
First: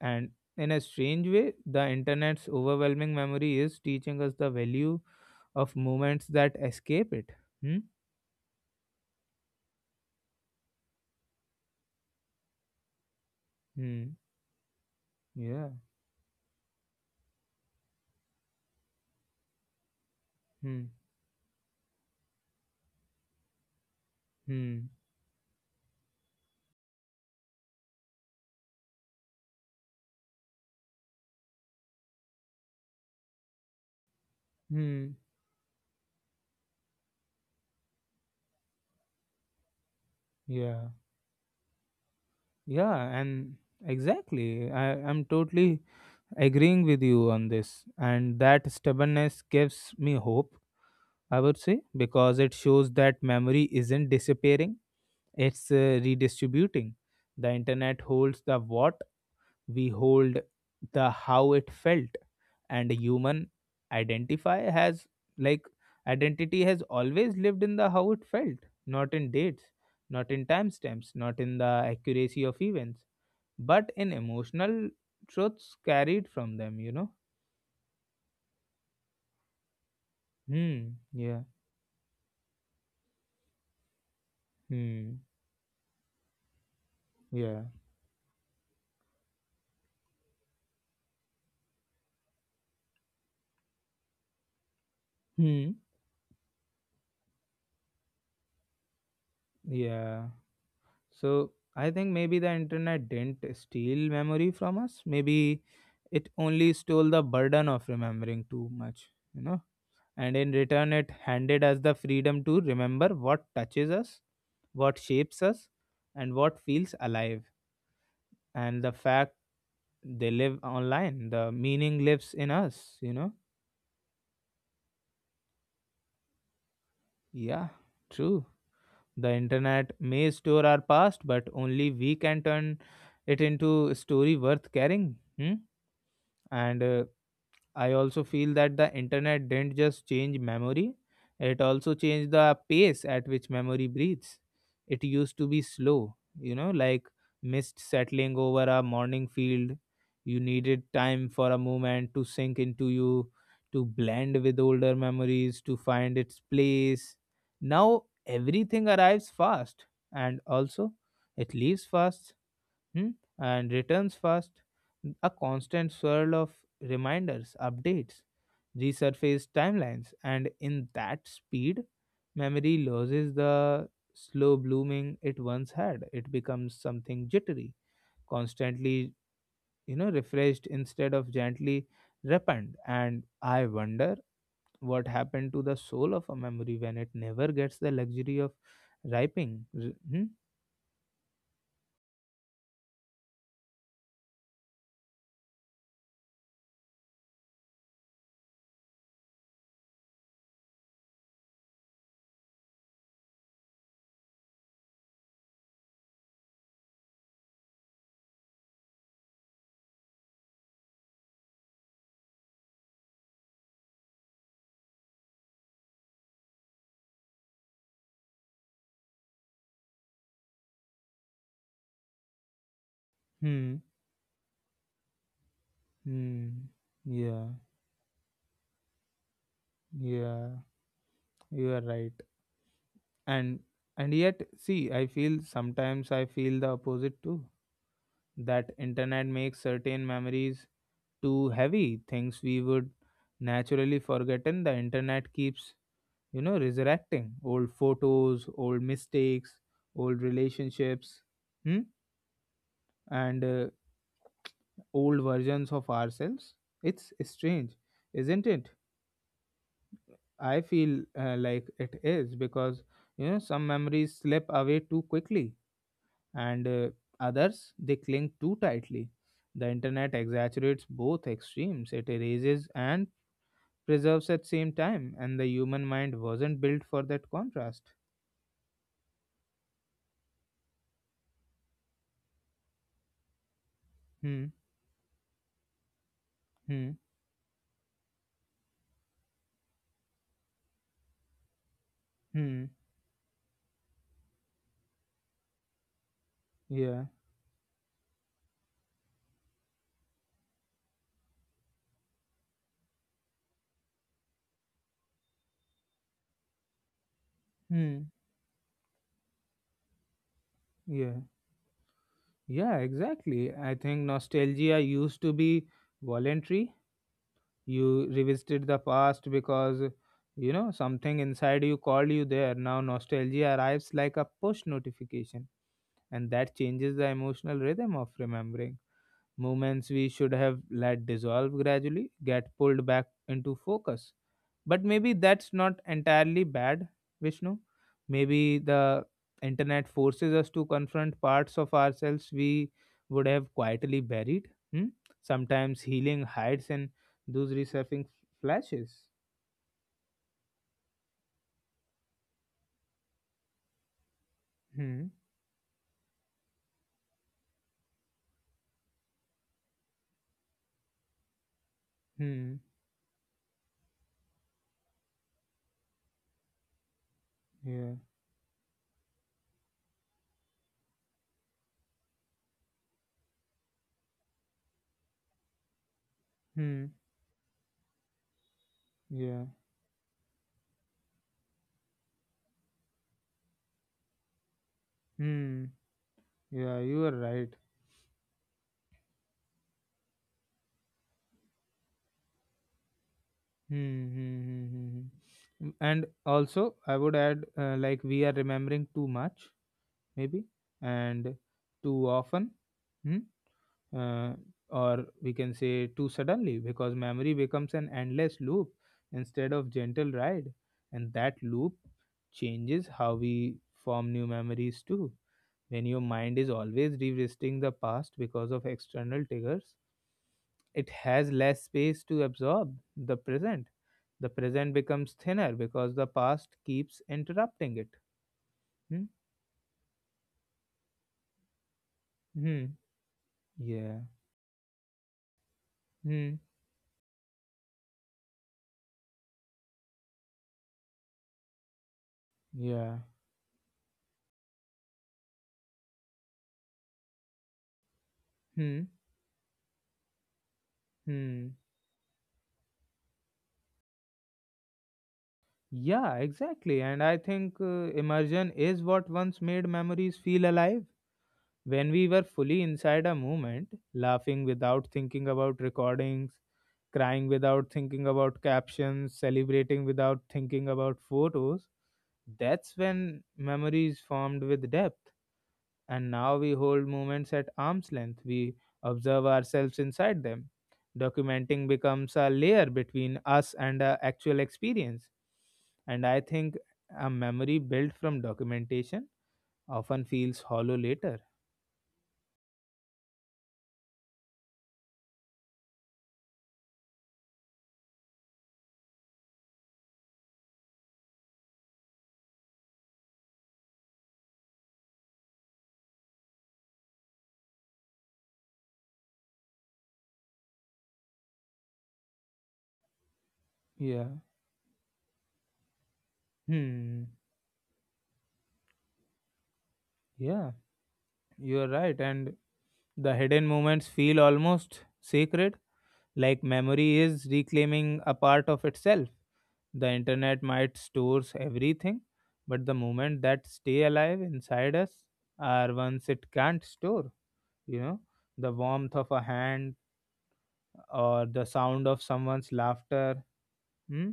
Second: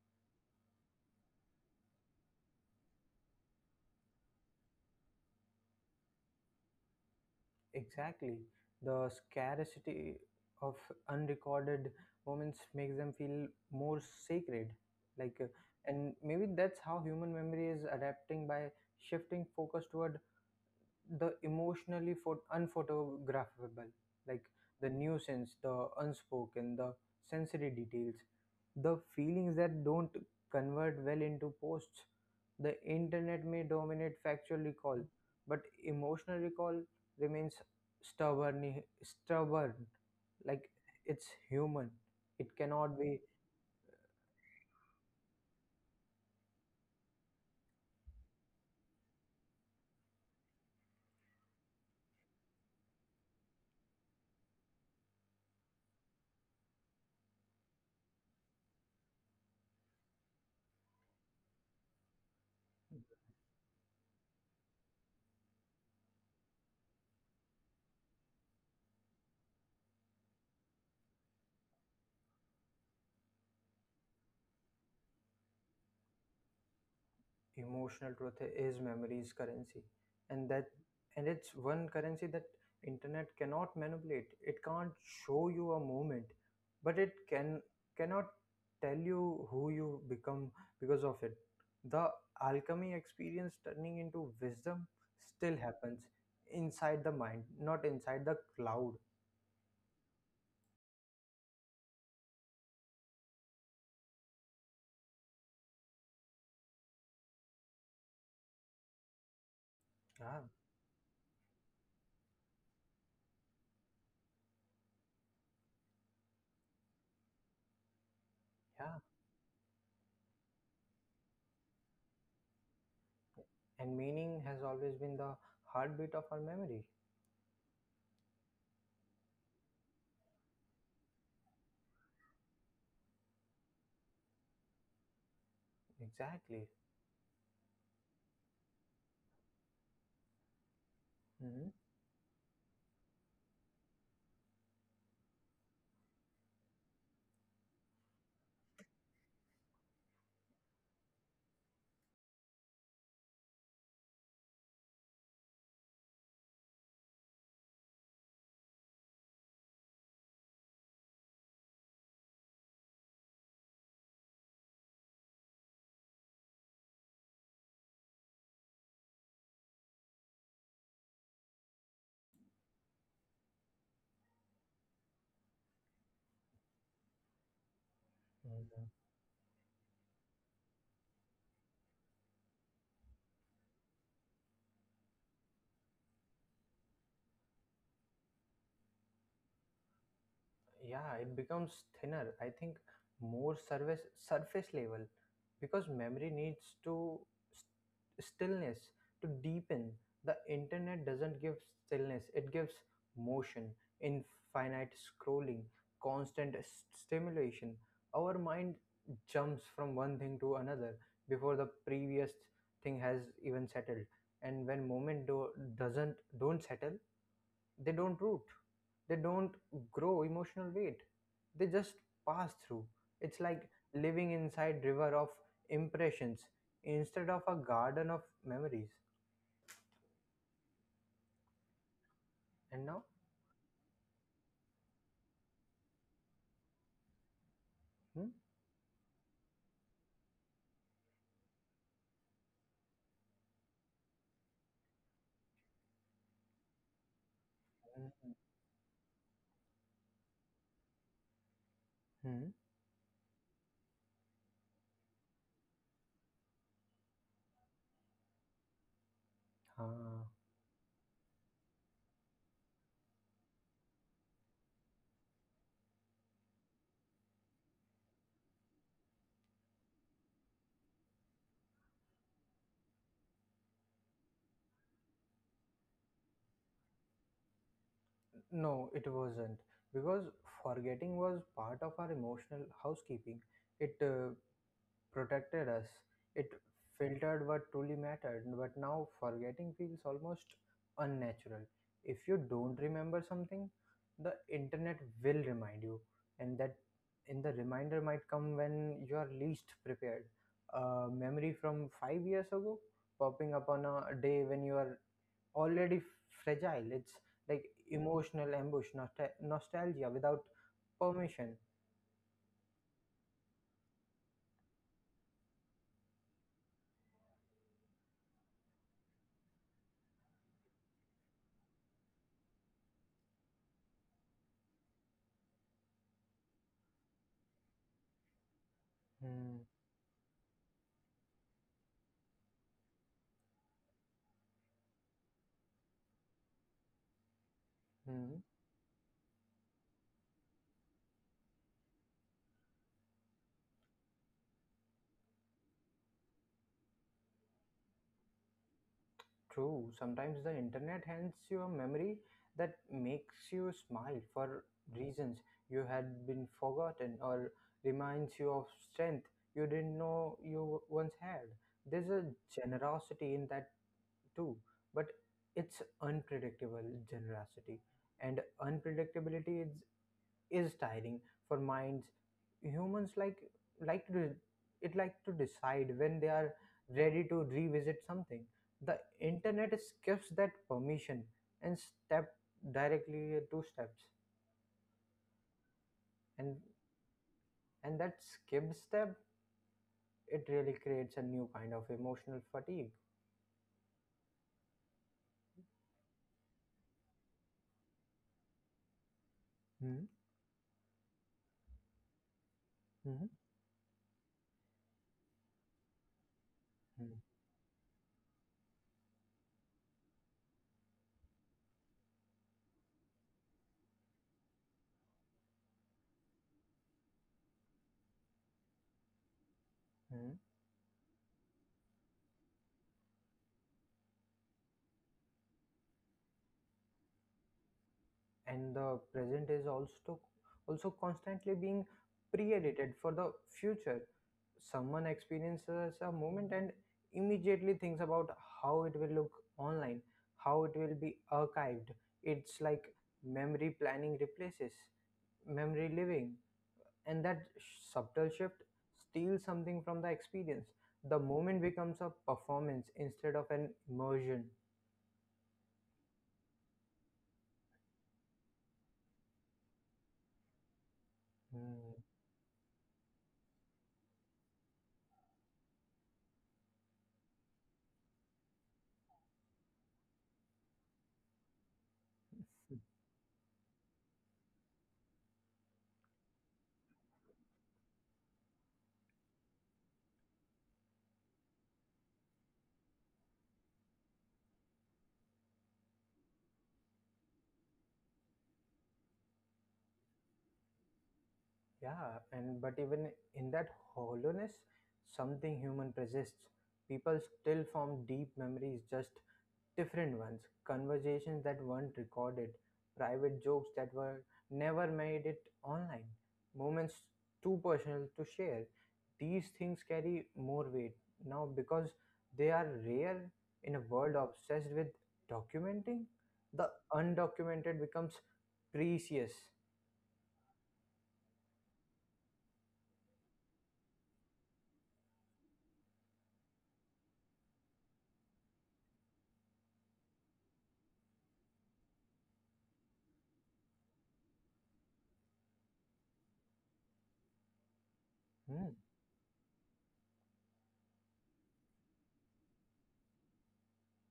A: And in a strange way, the internet's overwhelming memory is teaching us the value of moments that escape it. Hmm?
B: Exactly. The scarcity of unrecorded moments makes them feel more
A: Hmm.
B: sacred. Like, uh,
A: Yeah.
B: and maybe that's how human memory is adapting by shifting focus toward
A: Hmm.
B: the emotionally unphotographable, like
A: Hmm.
B: the nuisance, the unspoken, the sensory details, the feelings that don't convert well into posts. The internet may dominate factual recall,
A: Hmm.
B: but emotional recall remains stubborn. Like
A: Yeah.
B: it's human. It
A: Yeah.
B: cannot be.
A: And exactly. I'm totally agreeing with you on this. And that stubbornness gives me hope, I would say, because it shows that memory isn't disappearing. It's redistributing. The internet holds the what, we hold the how it felt. And human identify has, like, identity has always lived in the how it felt, not in dates, not in timestamps, not in the accuracy of events, but in emotional truths carried from them, you know.
B: Emotional truth is memory's currency, and that
A: Hmm.
B: and
A: Yeah.
B: it's one currency that internet cannot manipulate. It can't
A: Hmm.
B: show you a moment, but it
A: Yeah.
B: cannot tell you who you become because of it. The alchemy experience turning into wisdom still
A: Hmm.
B: happens inside the mind, not inside the cloud.
A: Yeah. So I think maybe the internet didn't steal memory from us. Maybe it only stole the burden of remembering too much, you know. And
B: Yeah.
A: in return, it handed us the freedom to remember what touches us, what shapes us, and what feels alive. And the
B: Yeah.
A: fact they live online, the meaning lives in us, you know.
B: And meaning has always been the heartbeat of our memory.
A: Yeah, true. The internet may store our past, but only we can turn it into a story worth carrying. Hmm?
B: Exactly.
A: And I also feel that the internet didn't just change memory, it also changed the pace at which memory breathes. It used to be slow, you know, like mist settling over a morning field. You needed time for a moment to sink into you, to blend with older memories, to find its place. Now everything arrives fast, and also it leaves fast, hmm, and returns fast. A constant swirl of reminders, updates, resurface timelines, and in that speed, memory loses the slow blooming it once had. It becomes something jittery,
B: Hmm.
A: constantly, you know, refreshed instead of gently repent. And I wonder what happened to the soul of a memory when it never gets the luxury of ripening. Hmm?
B: Yeah, it becomes thinner, I think, more surface level, because memory needs to, stillness to deepen. The internet doesn't give stillness, it gives motion, infinite scrolling, constant stimulation. Our mind jumps from one thing to another before the previous thing has even settled. And when doesn't don't settle, they don't root, they don't grow emotional weight, they just pass through. It's like
A: Hmm.
B: living inside river of impressions
A: Hmm.
B: instead of
A: Yeah.
B: a garden of memories.
A: Yeah. You are right.
B: And now.
A: And yet, see, I feel sometimes I feel the opposite too.
B: Hmm?
A: That internet makes certain memories too heavy, things we would naturally forgotten. The internet keeps, you know, resurrecting old photos, old mistakes, old relationships, hmm?
B: Hmm?
A: And old versions of ourselves. It's strange, isn't it?
B: Uh,
A: I feel like it is because you know some memories slip away too quickly, and others they cling too tightly. The internet exaggerates both extremes. It erases and preserves at same time, and the human mind wasn't built for that contrast.
B: no, it wasn't, because forgetting was part of our emotional housekeeping. It
A: Hmm.
B: protected us. It
A: Hmm.
B: filtered what truly mattered, but now forgetting feels almost unnatural. If you
A: Hmm.
B: don't remember something, the internet will remind you, and that
A: Yeah.
B: in the reminder might come when you are least prepared. A memory from 5 years ago popping up on a day when you are already fragile. It's like
A: Hmm.
B: emotional ambush, nostalgia without
A: Yeah.
B: permission.
A: Yeah. Exactly. I think nostalgia used to be voluntary. You revisited the past because you know something inside you called you there. Now nostalgia arrives like a push notification, and that changes the emotional rhythm of remembering.
B: Hmm.
A: Moments we should have let dissolve gradually get pulled back into focus. But maybe that's not entirely bad, Vishnu.
B: Hmm.
A: Maybe the internet forces us to confront parts of ourselves we would have quietly buried. Hmm? Sometimes healing hides in those resurfacing flashes.
B: True, sometimes the internet hands you a memory that makes you smile for
A: Hmm.
B: reasons you had been forgotten or reminds you of strength you didn't know you once had. There's a
A: Hmm.
B: generosity in that too, but it's unpredictable generosity,
A: Yeah.
B: and unpredictability is tiring for minds. Humans like to it like to decide when they are
A: Hmm.
B: ready to revisit something. The
A: Yeah.
B: internet skips that permission and step directly two steps.
A: Hmm.
B: And
A: Yeah. You are right.
B: and that skipped step, it really creates a new kind of emotional fatigue.
A: Hmm, hmm, hmm, hmm, hmm. Mm. And also, I would add like we are remembering too much,
B: Mm-hmm.
A: maybe, and too often, hmm?
B: Hmm.
A: uh, or we can say too suddenly, because memory becomes an endless loop instead of gentle ride, and that loop changes how we form new memories too. When your mind is always revisiting the past because of external triggers,
B: Hmm.
A: it has less space to absorb the present. The present becomes thinner because the past keeps interrupting it.
B: And the
A: Hmm?
B: present is also constantly being
A: Hmm.
B: pre-edited for the
A: Yeah.
B: future. Someone experiences a
A: Hmm.
B: moment and immediately thinks about how it will look online, how it will be archived. It's like
A: Yeah.
B: memory planning replaces memory living, and that subtle shift
A: Hmm.
B: steals something from the experience. The
A: Hmm.
B: moment becomes a performance instead of an immersion.
A: Yeah, exactly. And I think immersion is what once made memories feel alive. When
B: Hmm.
A: we were fully inside a moment, laughing without thinking about recordings, crying without thinking about captions, celebrating without thinking about photos, that's when memories formed with depth. And now we hold moments at arm's length, we observe ourselves inside them. Documenting becomes a layer between us and our actual experience. And I think a memory built from documentation often feels hollow later.
B: Yeah, and but even in that hollowness, something human persists. People still form deep memories, just different ones. Conversations that weren't recorded, private jokes that were never made it online, moments too personal to share. These things carry more weight now because they are rare in a
A: Yeah.
B: world obsessed with documenting. The
A: Hmm.
B: undocumented becomes precious.
A: Yeah, you are right. And the hidden moments feel almost sacred, like memory is reclaiming a part of itself. The internet might stores everything, but the moments that stay alive inside us are ones it can't store. You know, the
B: Hmm,
A: warmth of a hand or the sound of someone's laughter. Hmm?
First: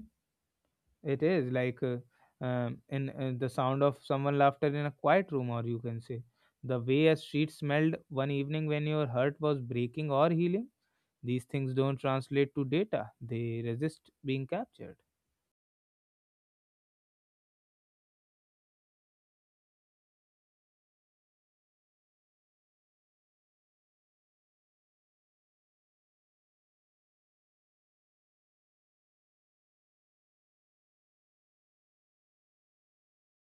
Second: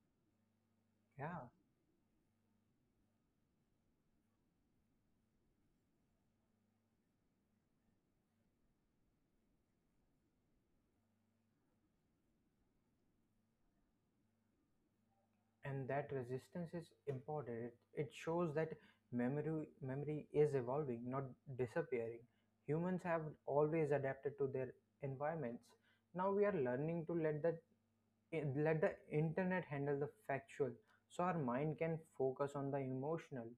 A: It
B: yeah.
A: is like in the sound of someone laughter in a quiet room, or you can say the way a street smelled one evening when your heart was breaking or healing. These things don't translate to data; they resist being captured.
B: And that resistance is important, it shows that memory is evolving, not disappearing. Humans have always adapted to their environments. Now we are learning to let the internet handle the factual so our mind can focus on the emotional.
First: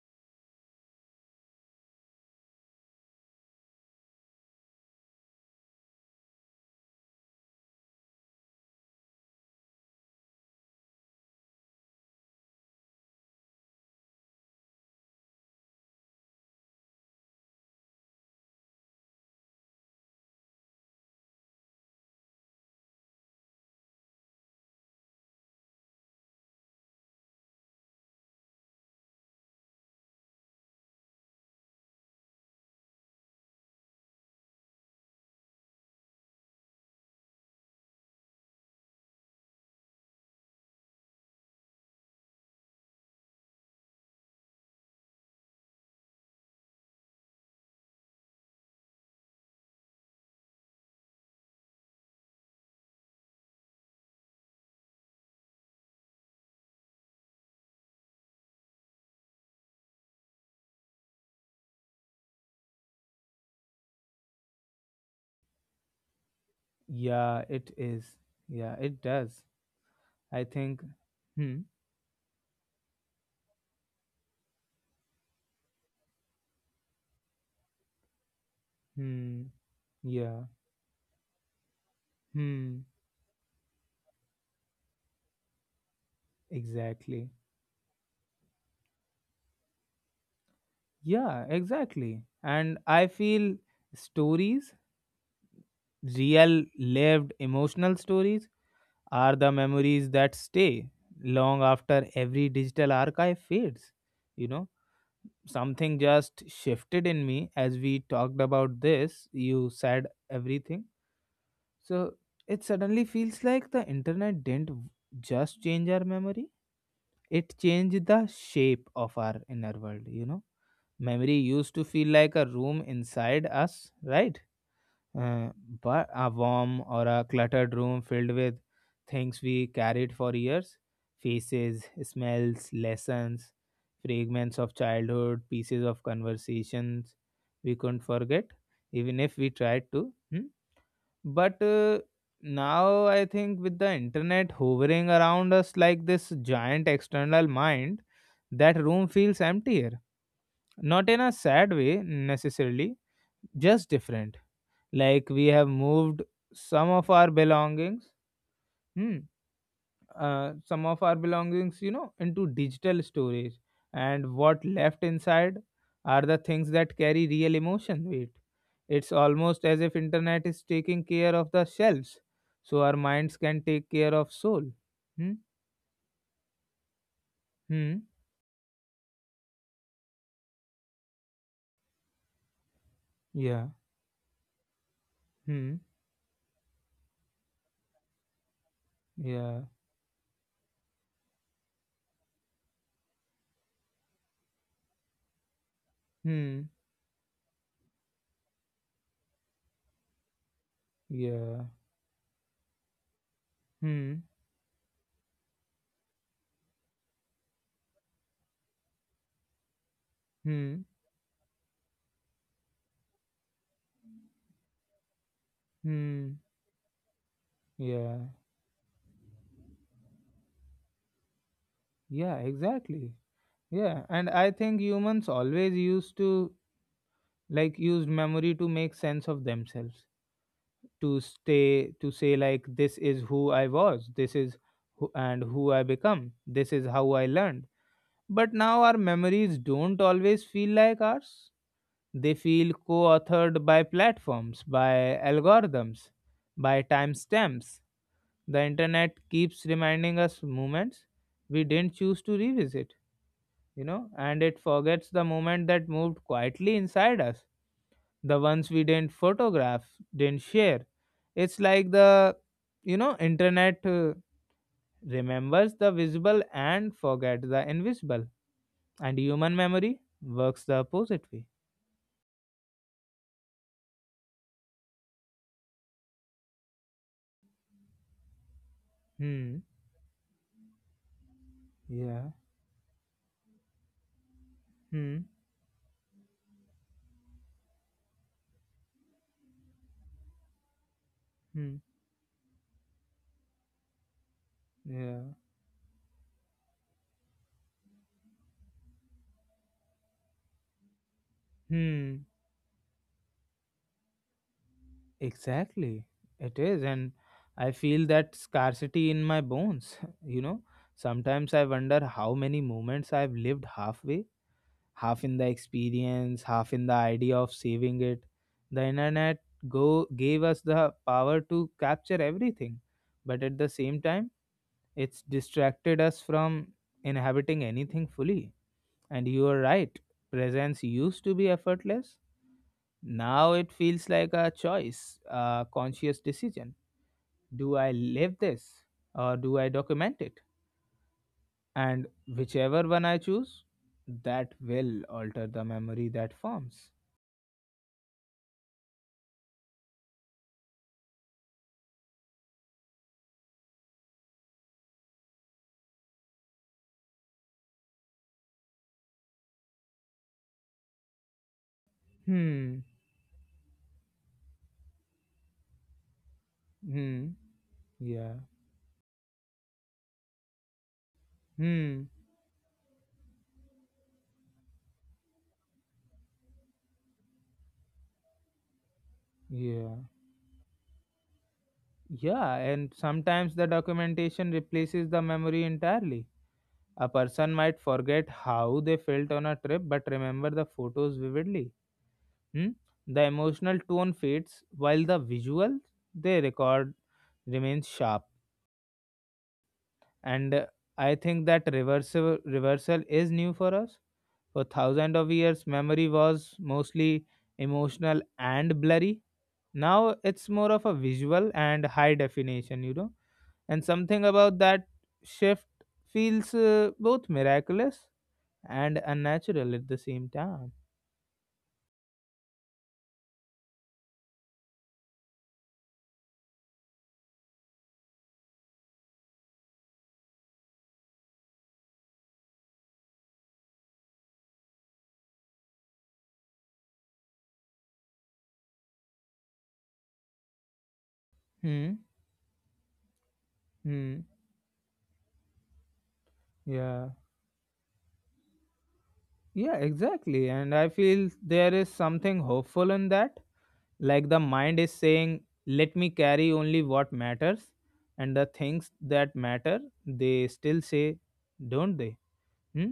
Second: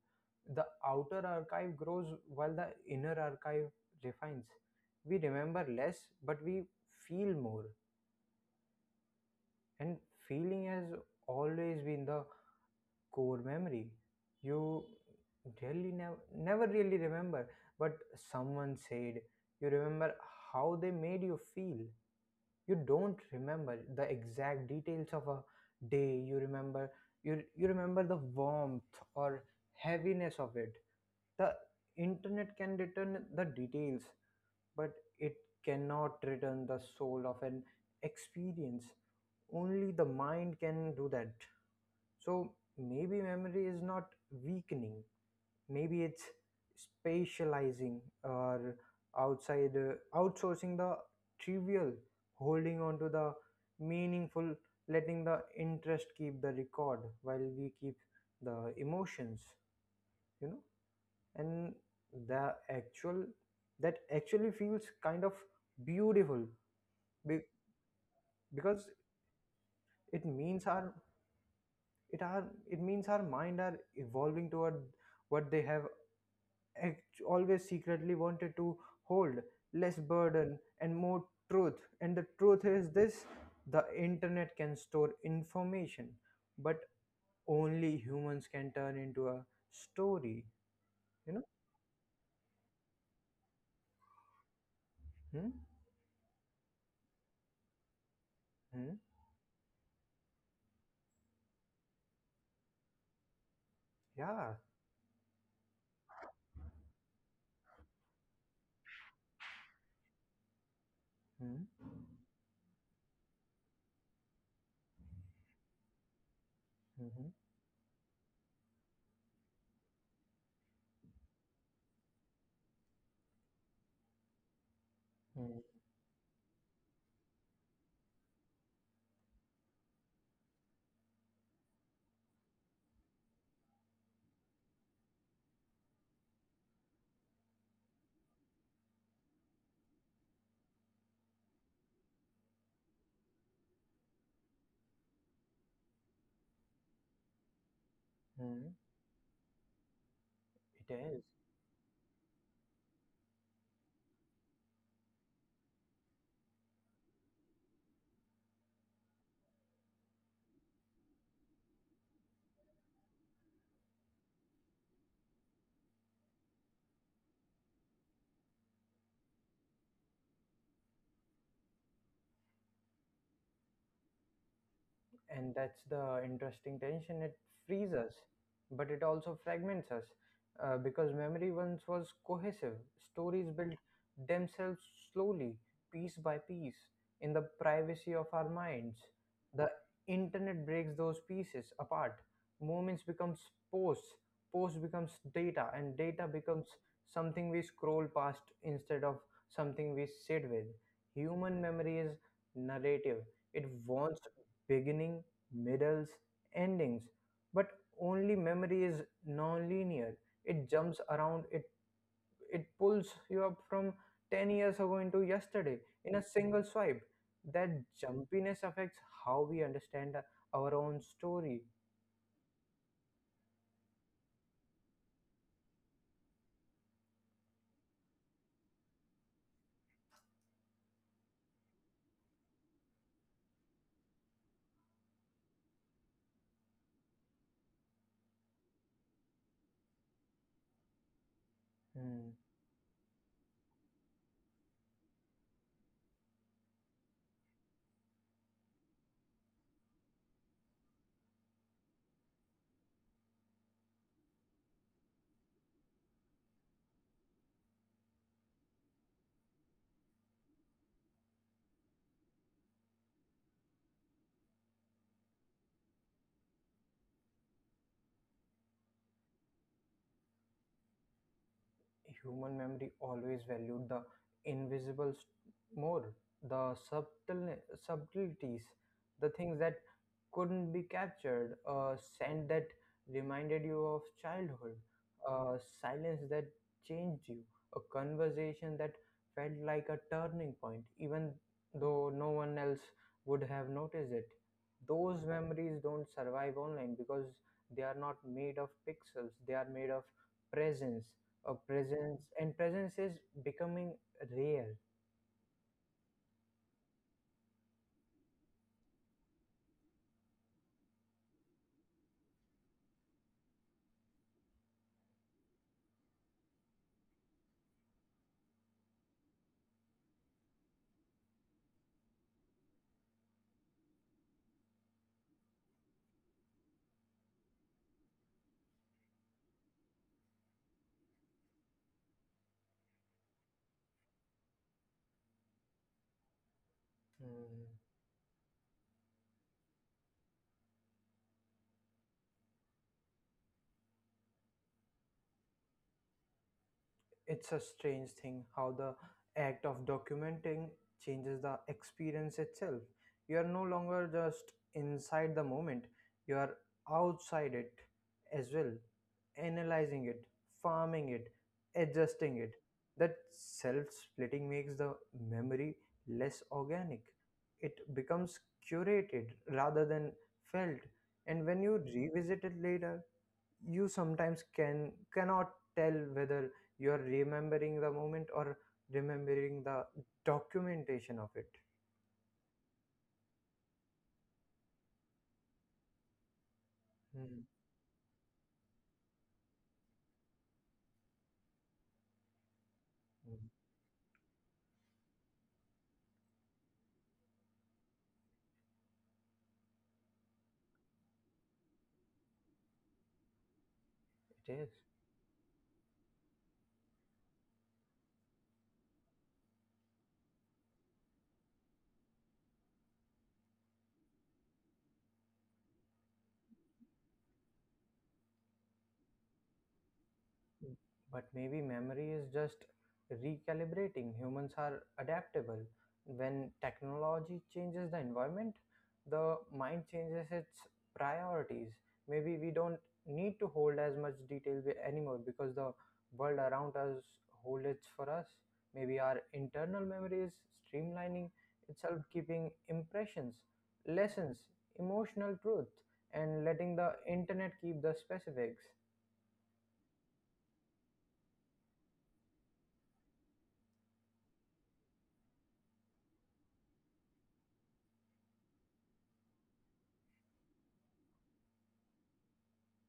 B: The outer archive grows while the inner archive refines. We remember less, but we feel more. And feeling has always been the core memory. You really never really remember, but someone said you remember how they made you feel. You don't remember the exact details of a day, you remember, you remember the warmth or heaviness of it. The internet can return the details, but it cannot return the soul of an experience. Only the mind can do that. So maybe memory is not weakening. Maybe it's spatializing, or outside outsourcing the trivial, holding on to the meaningful, letting the interest keep the record while we keep the emotions, you know. And the actual that actually feels kind of beautiful be-
A: Yeah, it is. Yeah,
B: because
A: it does.
B: it
A: I
B: means
A: think.
B: our
A: Hmm.
B: it our it means our mind are evolving toward what they have always secretly wanted to hold,
A: Hmm.
B: less
A: Yeah.
B: burden and more truth. And the truth
A: Hmm.
B: is this: the internet can store information, but
A: Exactly.
B: only humans can turn into a story, you
A: Yeah.
B: know.
A: Exactly. And I feel stories,
B: Hmm?
A: real lived emotional stories
B: Hmm?
A: are the memories that stay long after every digital archive fades. You
B: Yeah.
A: know, something just shifted in me as we talked about this. You said everything.
B: Hmm?
A: So it suddenly feels like the internet didn't just change our memory,
B: Mhm.
A: it changed the shape of our inner world. You know, memory used to feel like a room inside us, right? Uh,
B: Mhm.
A: but a warm or a cluttered room filled with things we carried for years, faces, smells, lessons, fragments of childhood, pieces of conversations we couldn't forget, even if we tried to. Hmm. But now I think with the internet hovering around us like this giant external mind,
B: Mhm.
A: that room feels emptier.
B: It
A: Not in
B: is.
A: a sad way necessarily, just different, like we have moved some of our belongings, hmm, some of our belongings, you know, into digital storage, and what left inside are the things that carry real emotion weight. It's almost as if internet is taking care of the shelves so our minds can take care of soul. hmm
B: And that's the interesting tension. It frees
A: hmm
B: us, but it also fragments us, because memory once was cohesive. Stories
A: yeah,
B: built themselves slowly,
A: hmm
B: piece by piece, in the privacy of our minds.
A: yeah,
B: The internet breaks those pieces apart. Moments becomes posts, posts becomes data, and data becomes
A: hmm
B: something we scroll past instead of something we sit with. Human
A: yeah,
B: memory is narrative. It
A: hmm
B: wants beginning, middles, endings, but only memory is non-linear. It
A: hmm
B: jumps around, it pulls you up from 10 years ago into yesterday in a
A: hmm
B: single swipe. That
A: yeah,
B: jumpiness affects how we understand our own story.
A: yeah, exactly. Yeah, and I think humans always used to, like, used memory to make sense of themselves, to stay to say like this is who I was, this is who I become, this is how I learned. But now our memories don't always feel like ours. They
B: Hmm.
A: feel co-authored by platforms, by algorithms, by timestamps. The internet keeps reminding us moments we didn't choose to revisit, you know, and it forgets the moment that moved quietly inside us, the ones we didn't photograph, didn't share. It's like the internet remembers the visible and forgets the invisible, and human memory works the opposite way.
B: Human memory always valued the invisible more, the subtleties, the
A: Hmm.
B: things that couldn't be captured, a
A: Yeah.
B: scent that reminded you of childhood,
A: Hmm.
B: a silence that changed you, a conversation that felt like a turning point, even
A: Hmm.
B: though no one else would have noticed it.
A: Yeah.
B: Those memories don't survive online because they are not made of pixels, they are made of presence presence.
A: Hmm.
B: And presence is becoming rare.
A: Exactly. It is, and I feel that scarcity in my bones. You know, sometimes I wonder how many moments I've lived halfway, half in the experience, half in the idea of saving it. The internet go gave us the power to capture everything, but at the same time, it's distracted us from inhabiting anything fully. And you are right, presence used to be effortless. Now it feels like a choice, a conscious decision.
B: Mm.
A: Do I live this or do I document it? And whichever one I choose, that will alter the memory that forms.
B: It's a strange thing how the act of documenting changes the experience itself. You are no longer just inside the moment, you are outside it as well, analyzing it, farming it, adjusting it.
A: Hmm.
B: That self splitting makes the memory less organic.
A: Hmm.
B: It becomes
A: Yeah.
B: curated rather than felt. And when you
A: Hmm.
B: revisit it later, you sometimes cannot tell whether you are remembering the moment or remembering the
A: Yeah.
B: documentation of it.
A: Yeah. And sometimes the documentation replaces the memory entirely. A
B: Mm.
A: person might forget how they felt on a trip but remember the photos vividly. Hmm? The
B: Mm.
A: emotional tone fades while the visual they record remains sharp. And I think that reversal is new for us.
B: It
A: For
B: is.
A: thousands of years, memory was mostly emotional and blurry. Now it's more of a visual and high definition, you know. And something about that shift feels both miraculous and unnatural at the same time.
B: But maybe memory is just recalibrating. Humans are adaptable. When technology changes the environment, the mind changes its priorities. Maybe we don't need to hold as much detail anymore, because the world around us holds it for us. Maybe our internal memory is streamlining
A: Hmm.
B: itself, keeping impressions,
A: Hmm.
B: lessons, emotional truth, and letting the
A: Yeah.
B: internet keep the specifics.
A: Yeah, exactly. And I feel there is something hopeful in that, like the mind is saying let me carry only what matters, and the things that matter, they still say, don't they? Hmm?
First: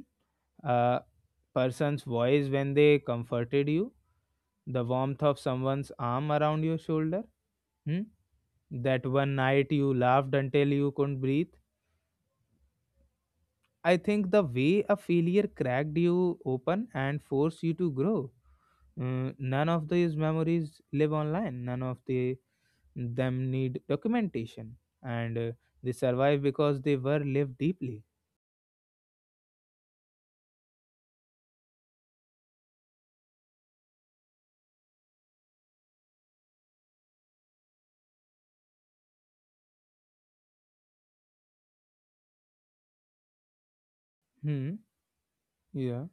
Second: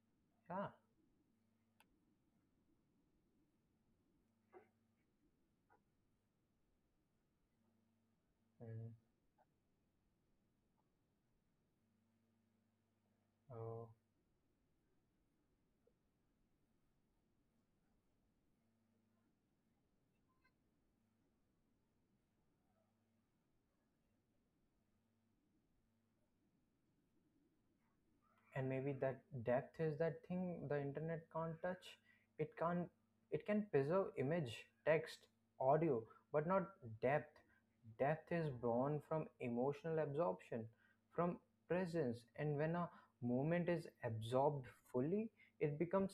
A: A person's voice when they comforted you, the warmth of someone's arm around your shoulder. Hmm?
B: Yeah.
A: That one night you laughed until you couldn't breathe.
B: Oh,
A: I think the way a failure cracked you open and forced you to grow. Mm, none of these memories live online. None of them need documentation, and they survive because they were lived deeply.
B: and maybe that depth is that thing the internet can't touch. It can't. It can preserve image, text, audio, but not depth. Depth is born from emotional absorption, from presence, and when a moment is absorbed
A: Hmm.
B: fully, it
A: Yeah.
B: becomes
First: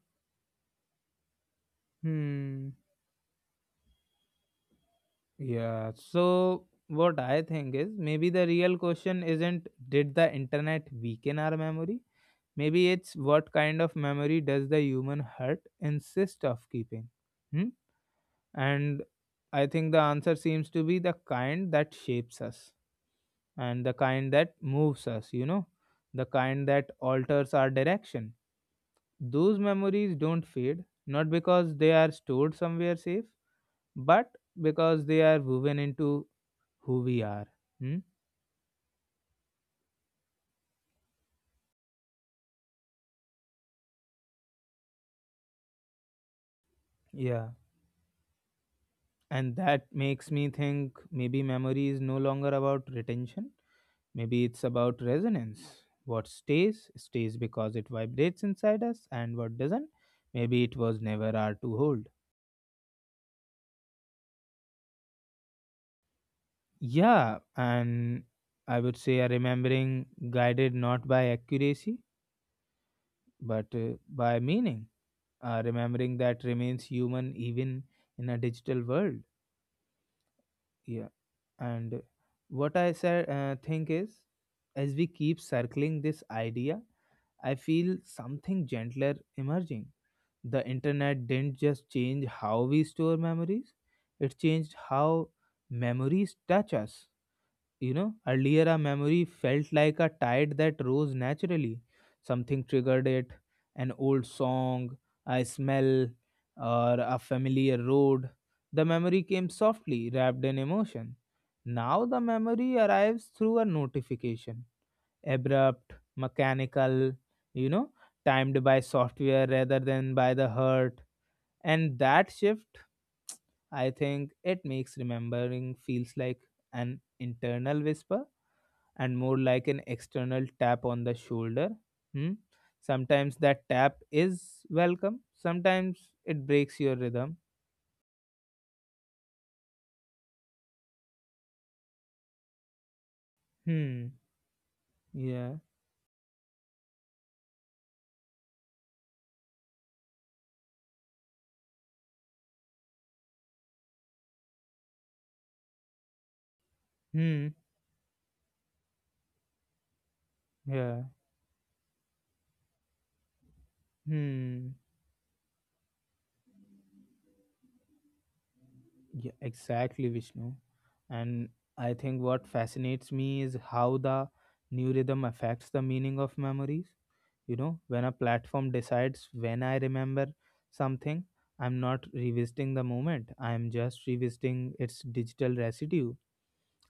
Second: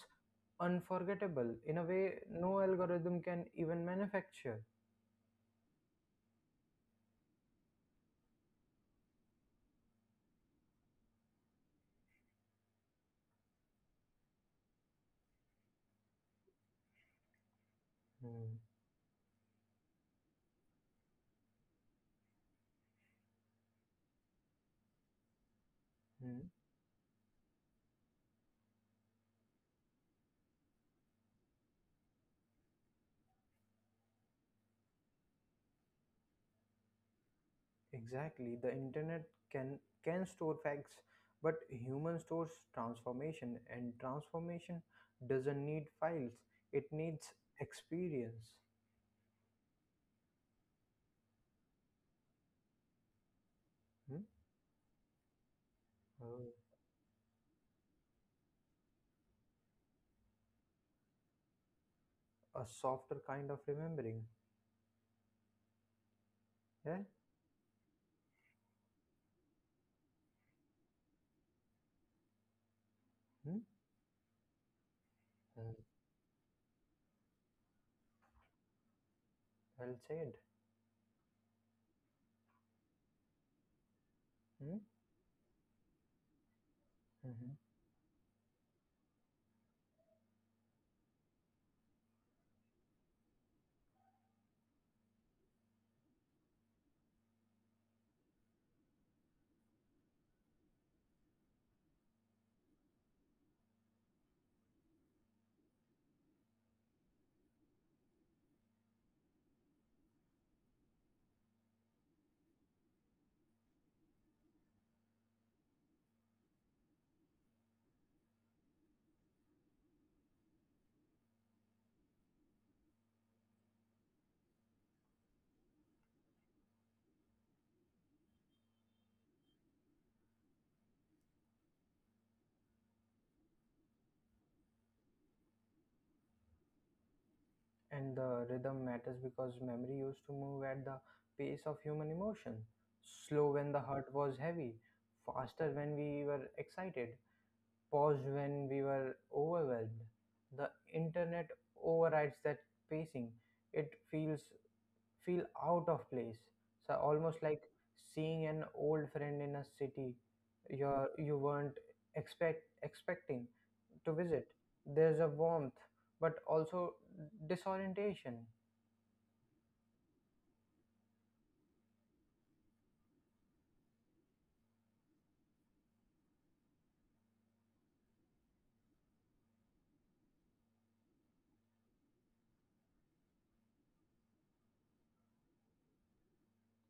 B: unforgettable in a way no
A: Hmm.
B: algorithm can even manufacture.
A: Yeah. So what I think is maybe the real question isn't did the internet weaken our memory? Maybe it's what kind of memory does the human heart insist of keeping? Hmm.
B: Hmm.
A: And I think the answer seems to be the kind that shapes us and the kind that moves us, you know, the kind that alters our direction. Those memories don't fade, not because they are stored somewhere safe, but because they are woven into who we are. Hmm?
B: Exactly. The internet can can store facts, but human stores transformation, and transformation doesn't need files. It needs
A: Yeah.
B: experience.
A: And that makes me think maybe memory is no longer about retention.
B: Hmm?
A: Maybe it's about resonance.
B: Uh,
A: What stays, stays because it vibrates inside us, and what doesn't, maybe it was never our to hold.
B: a softer kind of remembering. Yeah?
A: Yeah, and I would say a remembering guided not by accuracy,
B: Hmm?
A: but by meaning. A
B: Hmm.
A: remembering that remains human even in a digital world.
B: Well said.
A: Yeah, and what I said, think is,
B: Hmm?
A: as we keep circling this idea, I
B: Mhm.
A: feel something gentler emerging. The internet didn't just change how we store memories, it changed how memories touch us. You know, earlier a memory felt like a tide that rose naturally. Something triggered it, an old song, a smell, or a familiar road. The memory came softly, wrapped in emotion. Now the memory arrives through a notification, abrupt, mechanical, you know, timed by software rather than by the heart. And that shift, I think it makes remembering feels like an internal whisper and more like an external tap on the shoulder. Hmm? Sometimes that tap is welcome, sometimes it breaks your rhythm.
B: And the rhythm matters because memory used to move at the pace of human emotion. Slow when the
A: Hmm,
B: heart was heavy,
A: yeah,
B: faster when we were excited, paused when we were overwhelmed. The internet overrides that pacing. It feel out of place. So almost
A: hmm,
B: like seeing an old friend in a city you
A: yeah,
B: you weren't expecting to visit.
A: hmm.
B: There's a warmth, but also disorientation.
A: Yeah, exactly, Vishnu. And I think what fascinates me is how the new rhythm affects the meaning of memories. You know, when a platform decides when I remember something, I'm not revisiting the moment, I'm just revisiting its digital residue,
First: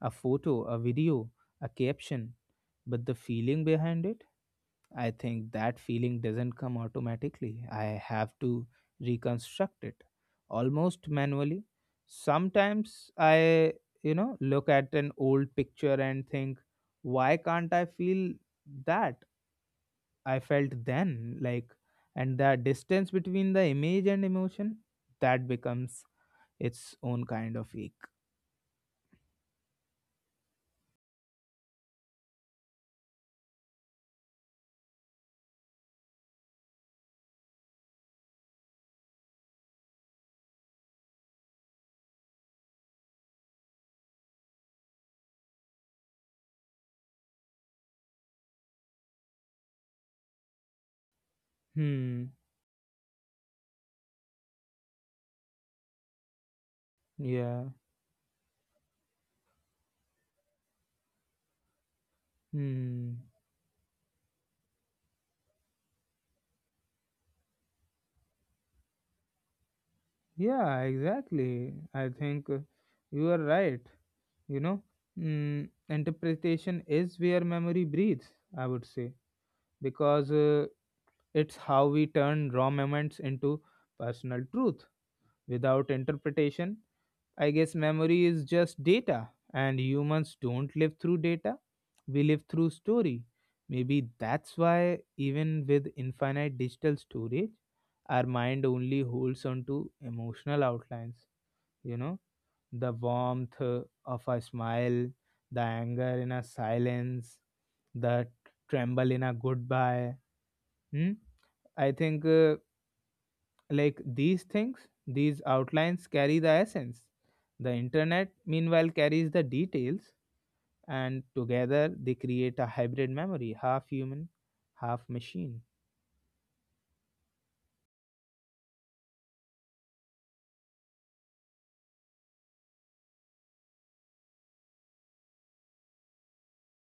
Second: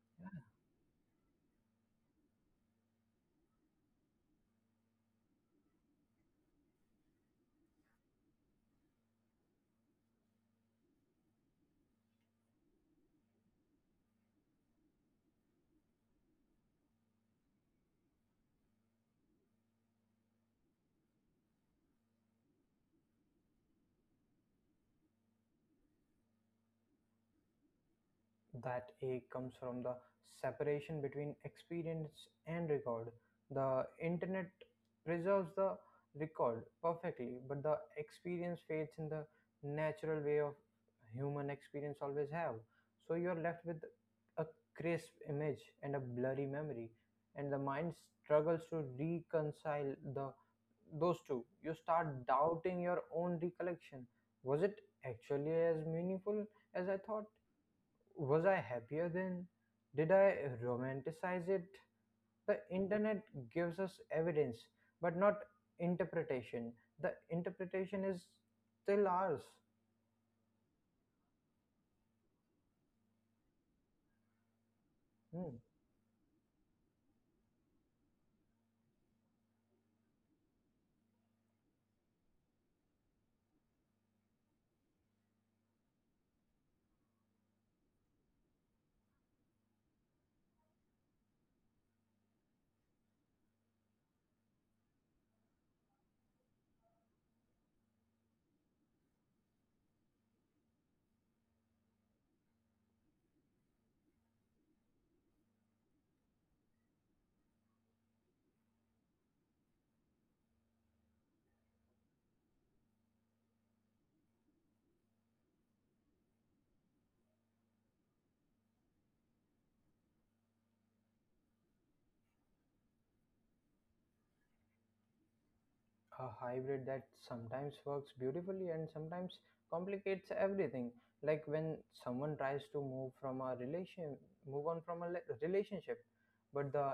A: a photo, a video, a caption. But the feeling behind it, I think that feeling doesn't come automatically. I have to reconstruct it almost manually. Sometimes I, you know, look at an old picture and think, why can't I feel that I felt then? Like, and the distance between the image and emotion, that becomes its own kind of ache.
B: That ache comes from the separation between experience and record. The internet preserves the record perfectly, but the experience fades in the natural way of human experience always have. So you are left with a crisp image and a blurry memory, and the mind struggles to reconcile the those two. You start
A: Hmm.
B: doubting your own recollection. Was it actually as meaningful as I thought?
A: Yeah.
B: Was I happier then? Did I romanticize it? The
A: Hmm.
B: internet gives us evidence, but not interpretation. The interpretation is still ours.
A: Yeah, exactly. I think you are right. You know,
B: Hmm.
A: mm, interpretation is where memory breathes, I would say, because it's how we turn raw moments into personal truth. Without interpretation, I guess memory is just data, and humans don't live through data, we live through story. Maybe that's why even with infinite digital storage, our mind only holds on to emotional outlines, you know, the warmth of a smile, the anger in a silence, the tremble in a goodbye. Hmm? I think like these things, these outlines carry the essence. The internet, meanwhile, carries the details, and together they create a hybrid memory, half human, half machine.
B: A hybrid that sometimes works beautifully and sometimes complicates everything, like when someone tries to move on from a relationship, but the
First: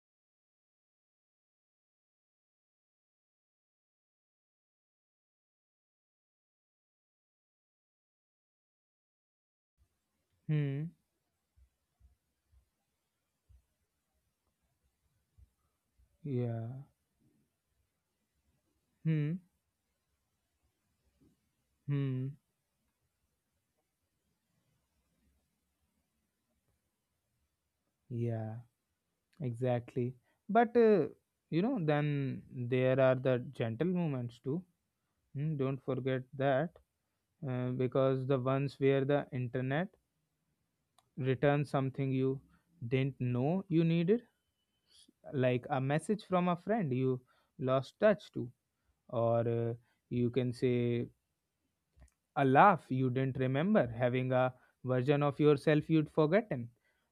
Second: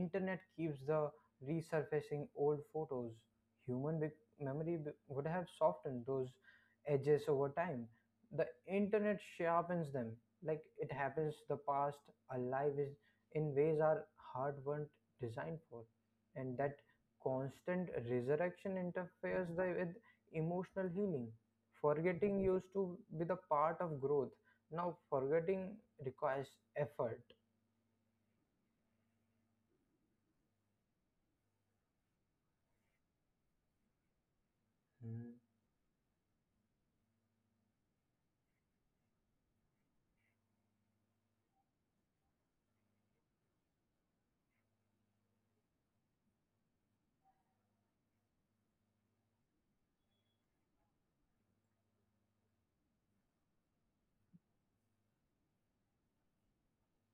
B: internet keeps the resurfacing old photos. Memory would have softened those edges over time. The internet sharpens them. Like it
A: Hmm.
B: happens the past alive is in ways our heart weren't designed for. And that
A: Yeah.
B: constant resurrection
A: Hmm.
B: with emotional healing. Forgetting
A: Hmm.
B: used to be the part of growth. Now, forgetting requires effort.
A: Yeah. Exactly. But you know, then there are the gentle moments too.
B: Hmm.
A: Hmm, don't forget that, because the ones where the internet returns something you didn't know you needed, like a message from a friend you lost touch to, or you can say a laugh you didn't remember, having a version of yourself you'd forgotten.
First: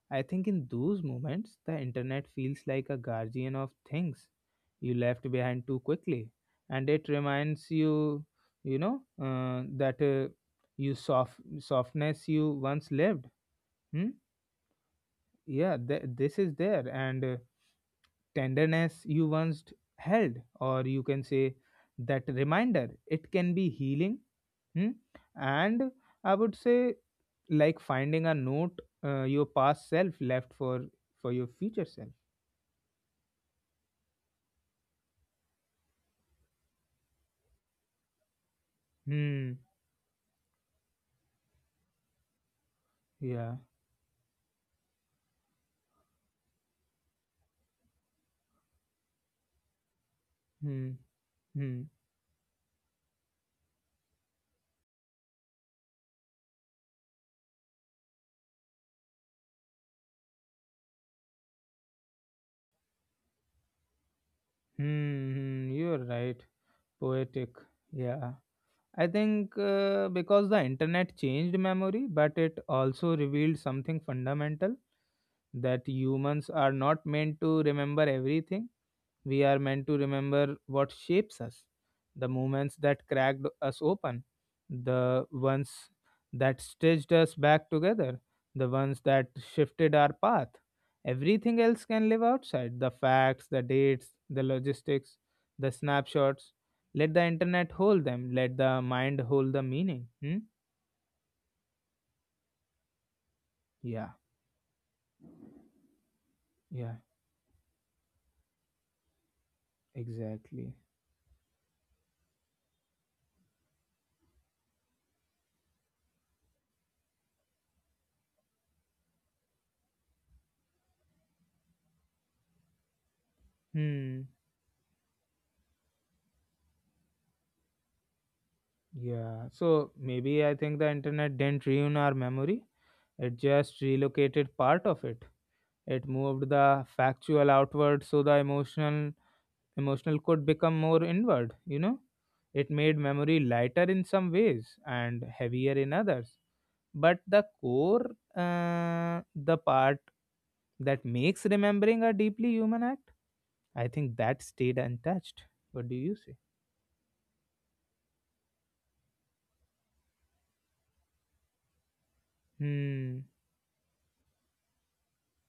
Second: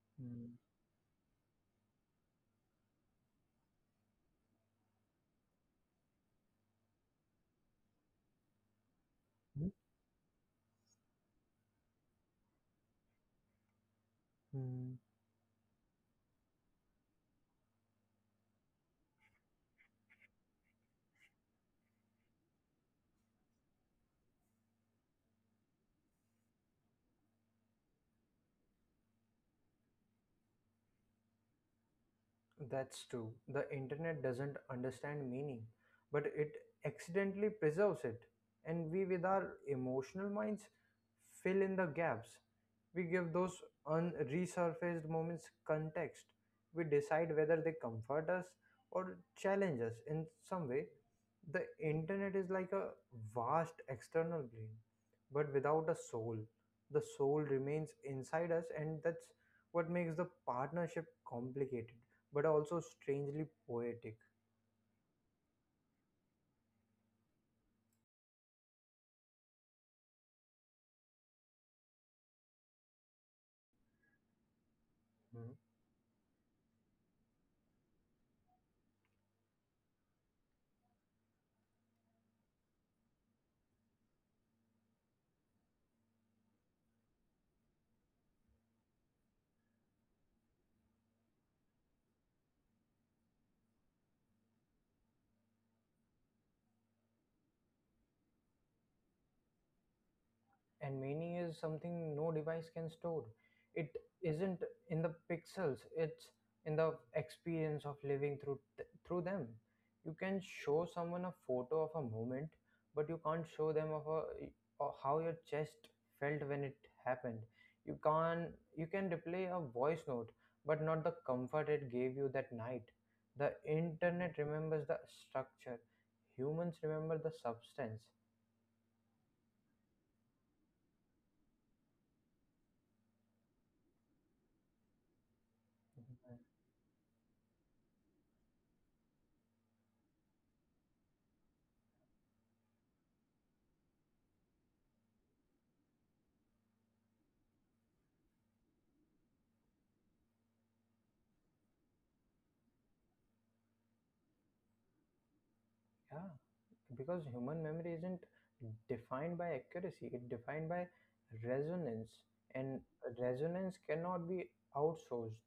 A: I think
B: Hmm.
A: in those moments, the internet feels like a guardian of things you left behind too quickly, and it reminds you, you know,
B: Hmm.
A: that you softness you once lived. Hmm?
B: Hmm.
A: Yeah, this is there, and tenderness you once held, or you can say that reminder. It can be healing. Hmm? And I would say, like finding a note, your past self left for your future self.
B: That's true. The internet doesn't understand meaning, but it accidentally preserves it. And we, with our
A: Hmm.
B: emotional minds, fill in the gaps. We give
A: Yeah.
B: those unresurfaced moments context. We decide whether they comfort us or challenge us in some way.
A: Hmm.
B: The
A: Hmm.
B: internet is like a vast external brain, but without a soul. The soul remains inside us, and that's what makes the partnership complicated but also strangely poetic.
A: Hmm. hmm, you're right. Poetic. Yeah. I think because the internet changed memory, but it also revealed something fundamental,
B: Hmm.
A: that humans are not meant to remember everything. We are meant to remember what shapes us, the moments that cracked us open, the ones that stitched us back together, the ones that shifted our path. Everything else can live outside, the facts, the dates, the logistics, the snapshots. Let the internet hold them, let the mind hold the meaning. Hmm?
B: And meaning is something no device can store. It
A: Yeah,
B: isn't in the pixels, it's in
A: yeah,
B: the experience of living through through them. You can
A: exactly.
B: show someone a photo of a moment, but you can't show them of a or how your chest felt when it happened. You can you can replay a voice note, but not the comfort it gave you that night. The
A: Hmm.
B: internet remembers the structure, humans remember the substance.
A: Yeah, so maybe I think the internet didn't ruin our memory. It just relocated part of it. It moved the factual outward so the emotional could become more inward, you know? It made memory lighter in some ways and heavier in others. But the core, the part that makes remembering a deeply human act, I think that stayed untouched. What do you
B: Yeah,
A: say?
B: because human memory isn't defined by accuracy, it's defined by resonance, and
A: Hmm.
B: resonance cannot be outsourced.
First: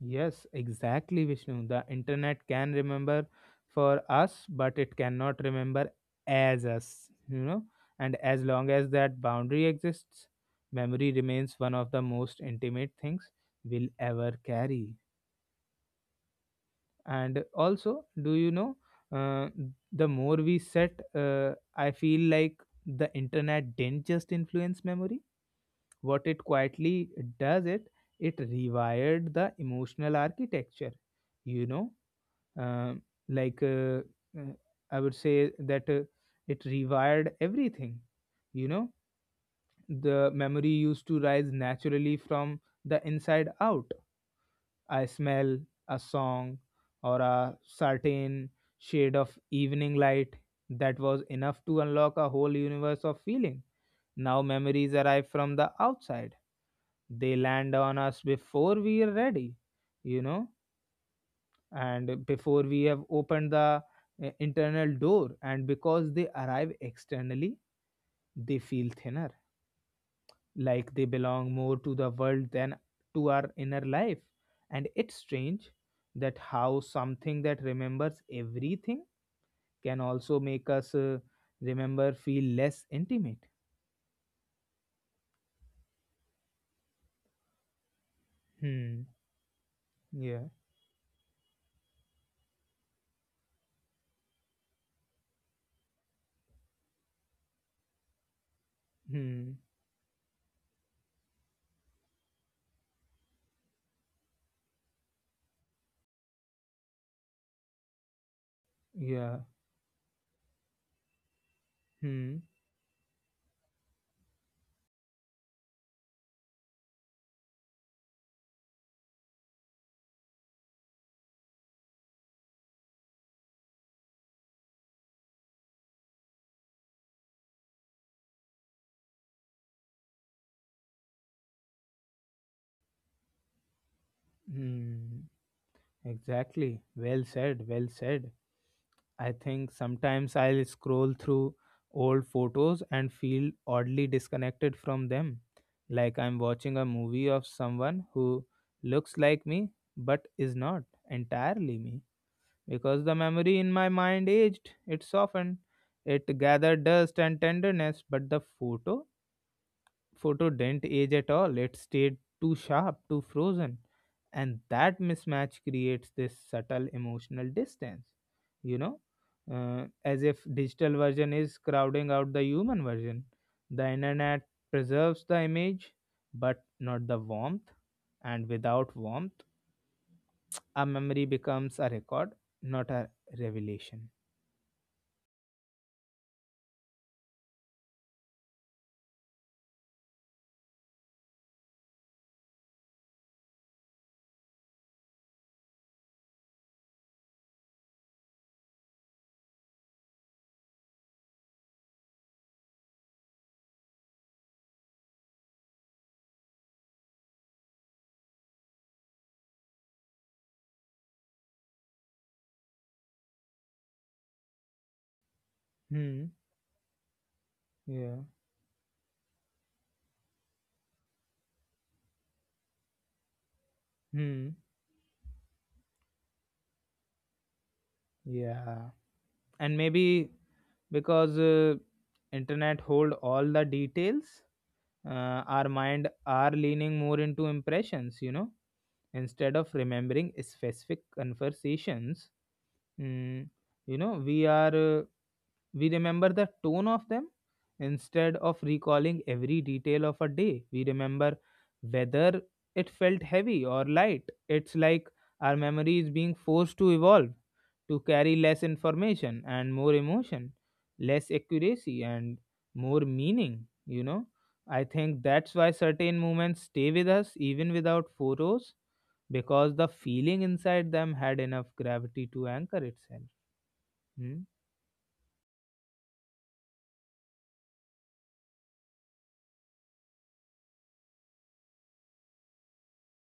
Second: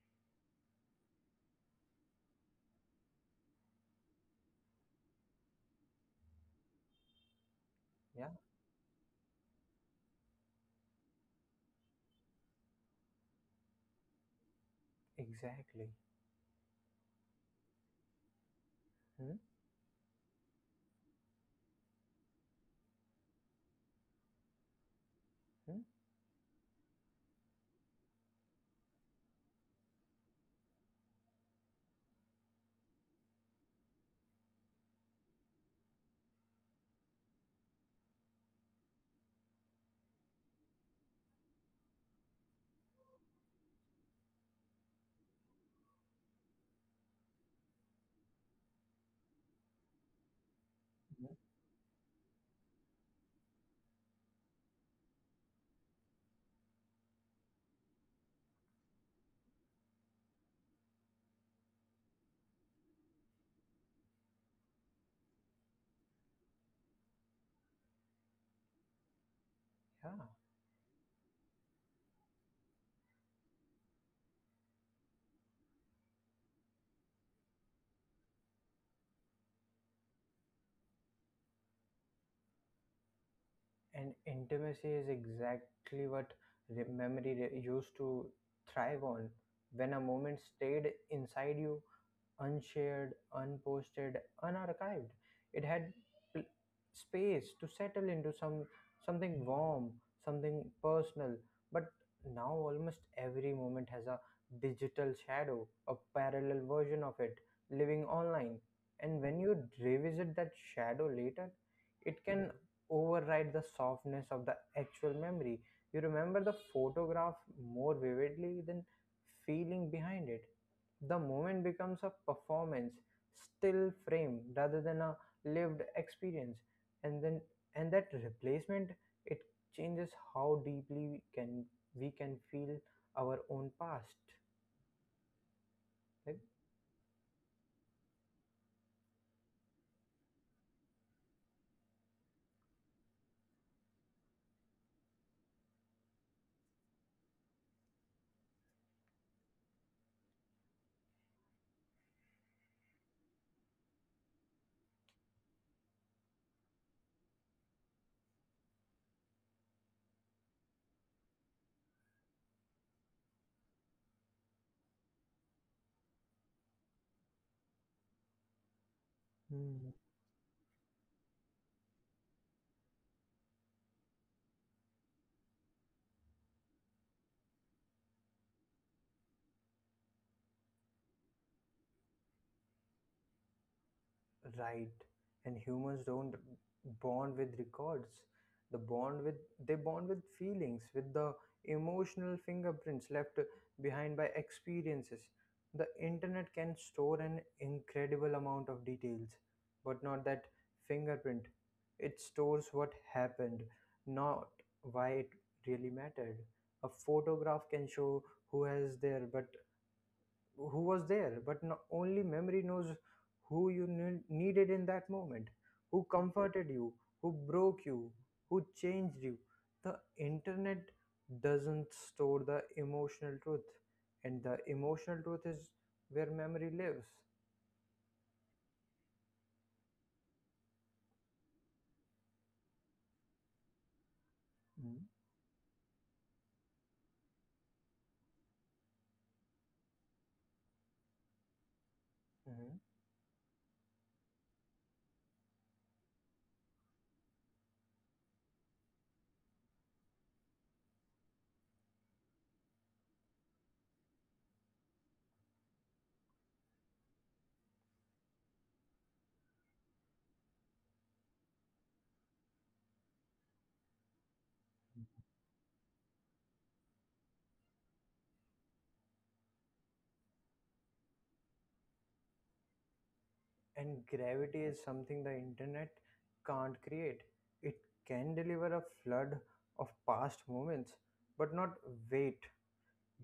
A: Yes, exactly, Vishnu. The internet can remember for us, but it cannot remember as us, you know. And
B: Yeah,
A: as long as that boundary exists, memory remains one of the most intimate things we'll ever carry.
B: exactly.
A: And also, do you know,
B: Hmm?
A: uh, the more we set, I feel like the internet didn't just influence memory.
B: Hmm?
A: What it quietly does it, it rewired the emotional architecture, you know, um like uh, uh, I would say that it rewired everything. You know, the memory used to rise naturally from the inside out. I smell a song or a certain shade of evening light, that was
B: Hmm?
A: enough to unlock a whole universe of feeling. Now memories arrive from the outside. They land on us before we are ready, you know, and before we have opened the internal door, and because they arrive externally they feel thinner,
B: Yeah,
A: like they belong more to the world than to our inner life. And it's strange that how something that remembers everything can also make us remember feel less intimate.
B: and intimacy is exactly what used to thrive
A: hmm
B: on. When a moment
A: yeah.
B: stayed inside you, unshared, unposted, unarchived, it had pl- space to settle into something
A: hmm
B: warm, something personal. But now almost every moment has a digital shadow, a parallel version of it, living online. And
A: yeah.
B: when you revisit that shadow later, it
A: hmm
B: can override the softness of the actual memory. You remember the photograph more vividly than feeling behind it. The moment becomes a performance, still frame rather than a lived experience. And then and that replacement, it changes how deeply we can feel our own past.
A: hmm
B: Like.
A: exactly. Well said, well said. I think sometimes I'll scroll through old photos and feel oddly disconnected from them, like I'm watching a movie of someone who looks like me but is not entirely me. Because the memory in my mind aged, it softened, it gathered dust and tenderness, but the photo didn't age at all. It stayed too sharp, too frozen. And that mismatch creates this subtle emotional distance, you know,
B: Hmm.
A: as if digital version is crowding out the human version. The internet preserves the image, but not the warmth. And without warmth, a memory becomes a record, not a revelation.
B: Right. And humans don't bond with records. The bond with they bond with feelings, with the emotional fingerprints left behind by experiences. The internet can store an incredible amount of details, but not that fingerprint. It stores what happened, not why it really mattered. A photograph can show who has there, but who was there, but no, only memory knows who you needed in that moment, who
A: Hmm.
B: comforted you, who broke you,
A: Yeah.
B: who changed you. The internet doesn't store the emotional truth, and
A: Hmm.
B: the emotional truth is where memory lives.
A: Yeah. And maybe, because internet hold all the details, our mind are leaning more into impressions, you know, instead of remembering specific conversations,
B: Mhm.
A: mm, you know we are, we remember the tone of them instead of recalling every detail of a day. We remember whether it felt heavy or light. It's like our memory is being forced to evolve, to carry less information and more emotion, less accuracy and more meaning, you know. I think that's why certain moments stay with us even without photos, because the feeling inside them had enough gravity to anchor itself.
B: And
A: Hmm?
B: gravity is something the internet can't create. It can deliver a flood of past moments, but not weight.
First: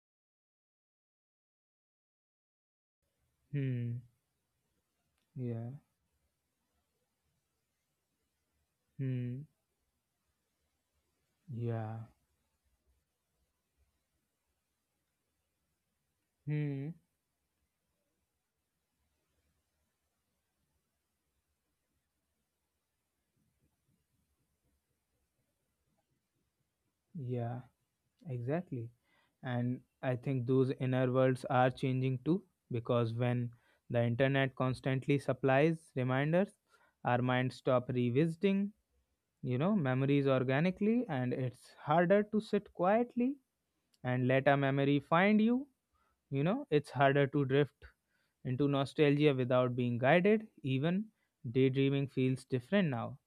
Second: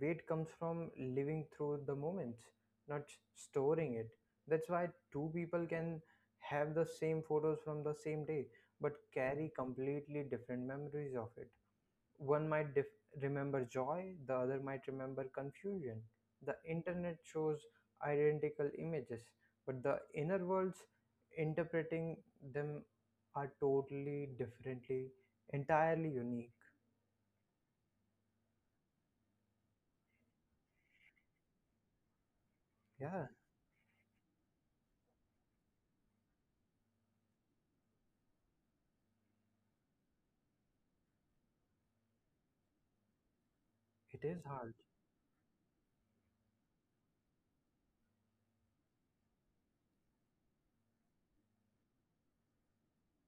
B: Weight comes from living through the moments, not storing
A: Hmm.
B: it. That's why two people
A: Yeah.
B: can have the same photos from the same day but
A: Hmm.
B: carry completely different memories of it.
A: Yeah.
B: One might remember joy, the other might remember confusion. The
A: Hmm.
B: internet shows identical images, but the inner worlds interpreting them are totally differently, entirely unique.
A: Yeah. Exactly. And I think those inner worlds are changing too, because
B: Yeah,
A: when the internet constantly supplies reminders, our minds stop revisiting, you know, memories organically, and it's harder to sit quietly
B: it
A: and
B: is
A: let a
B: hard.
A: memory find you. You know, it's harder to drift into nostalgia without being guided. Even daydreaming feels different now.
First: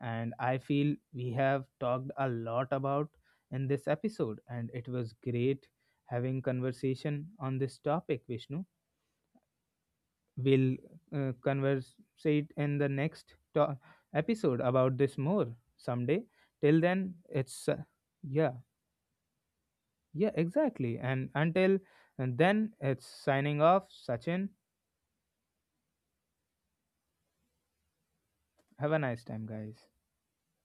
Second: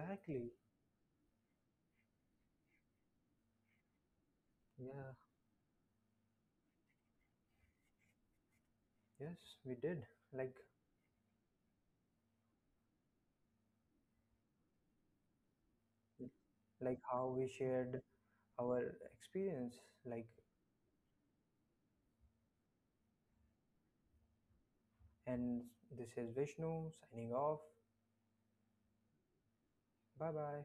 A: And I feel we have talked a lot about in this episode, and it was
B: Yeah.
A: great having conversation on this topic, Vishnu.
B: Yes, we did. Like
A: We'll converse in the episode about this more someday. Till
B: like
A: then,
B: how we
A: it's
B: shared
A: yeah,
B: our experience. Like,
A: yeah, exactly. And until and then, it's signing off. Sachin,
B: and this is Vishnu signing off.
A: have a nice time, guys.
B: Bye bye.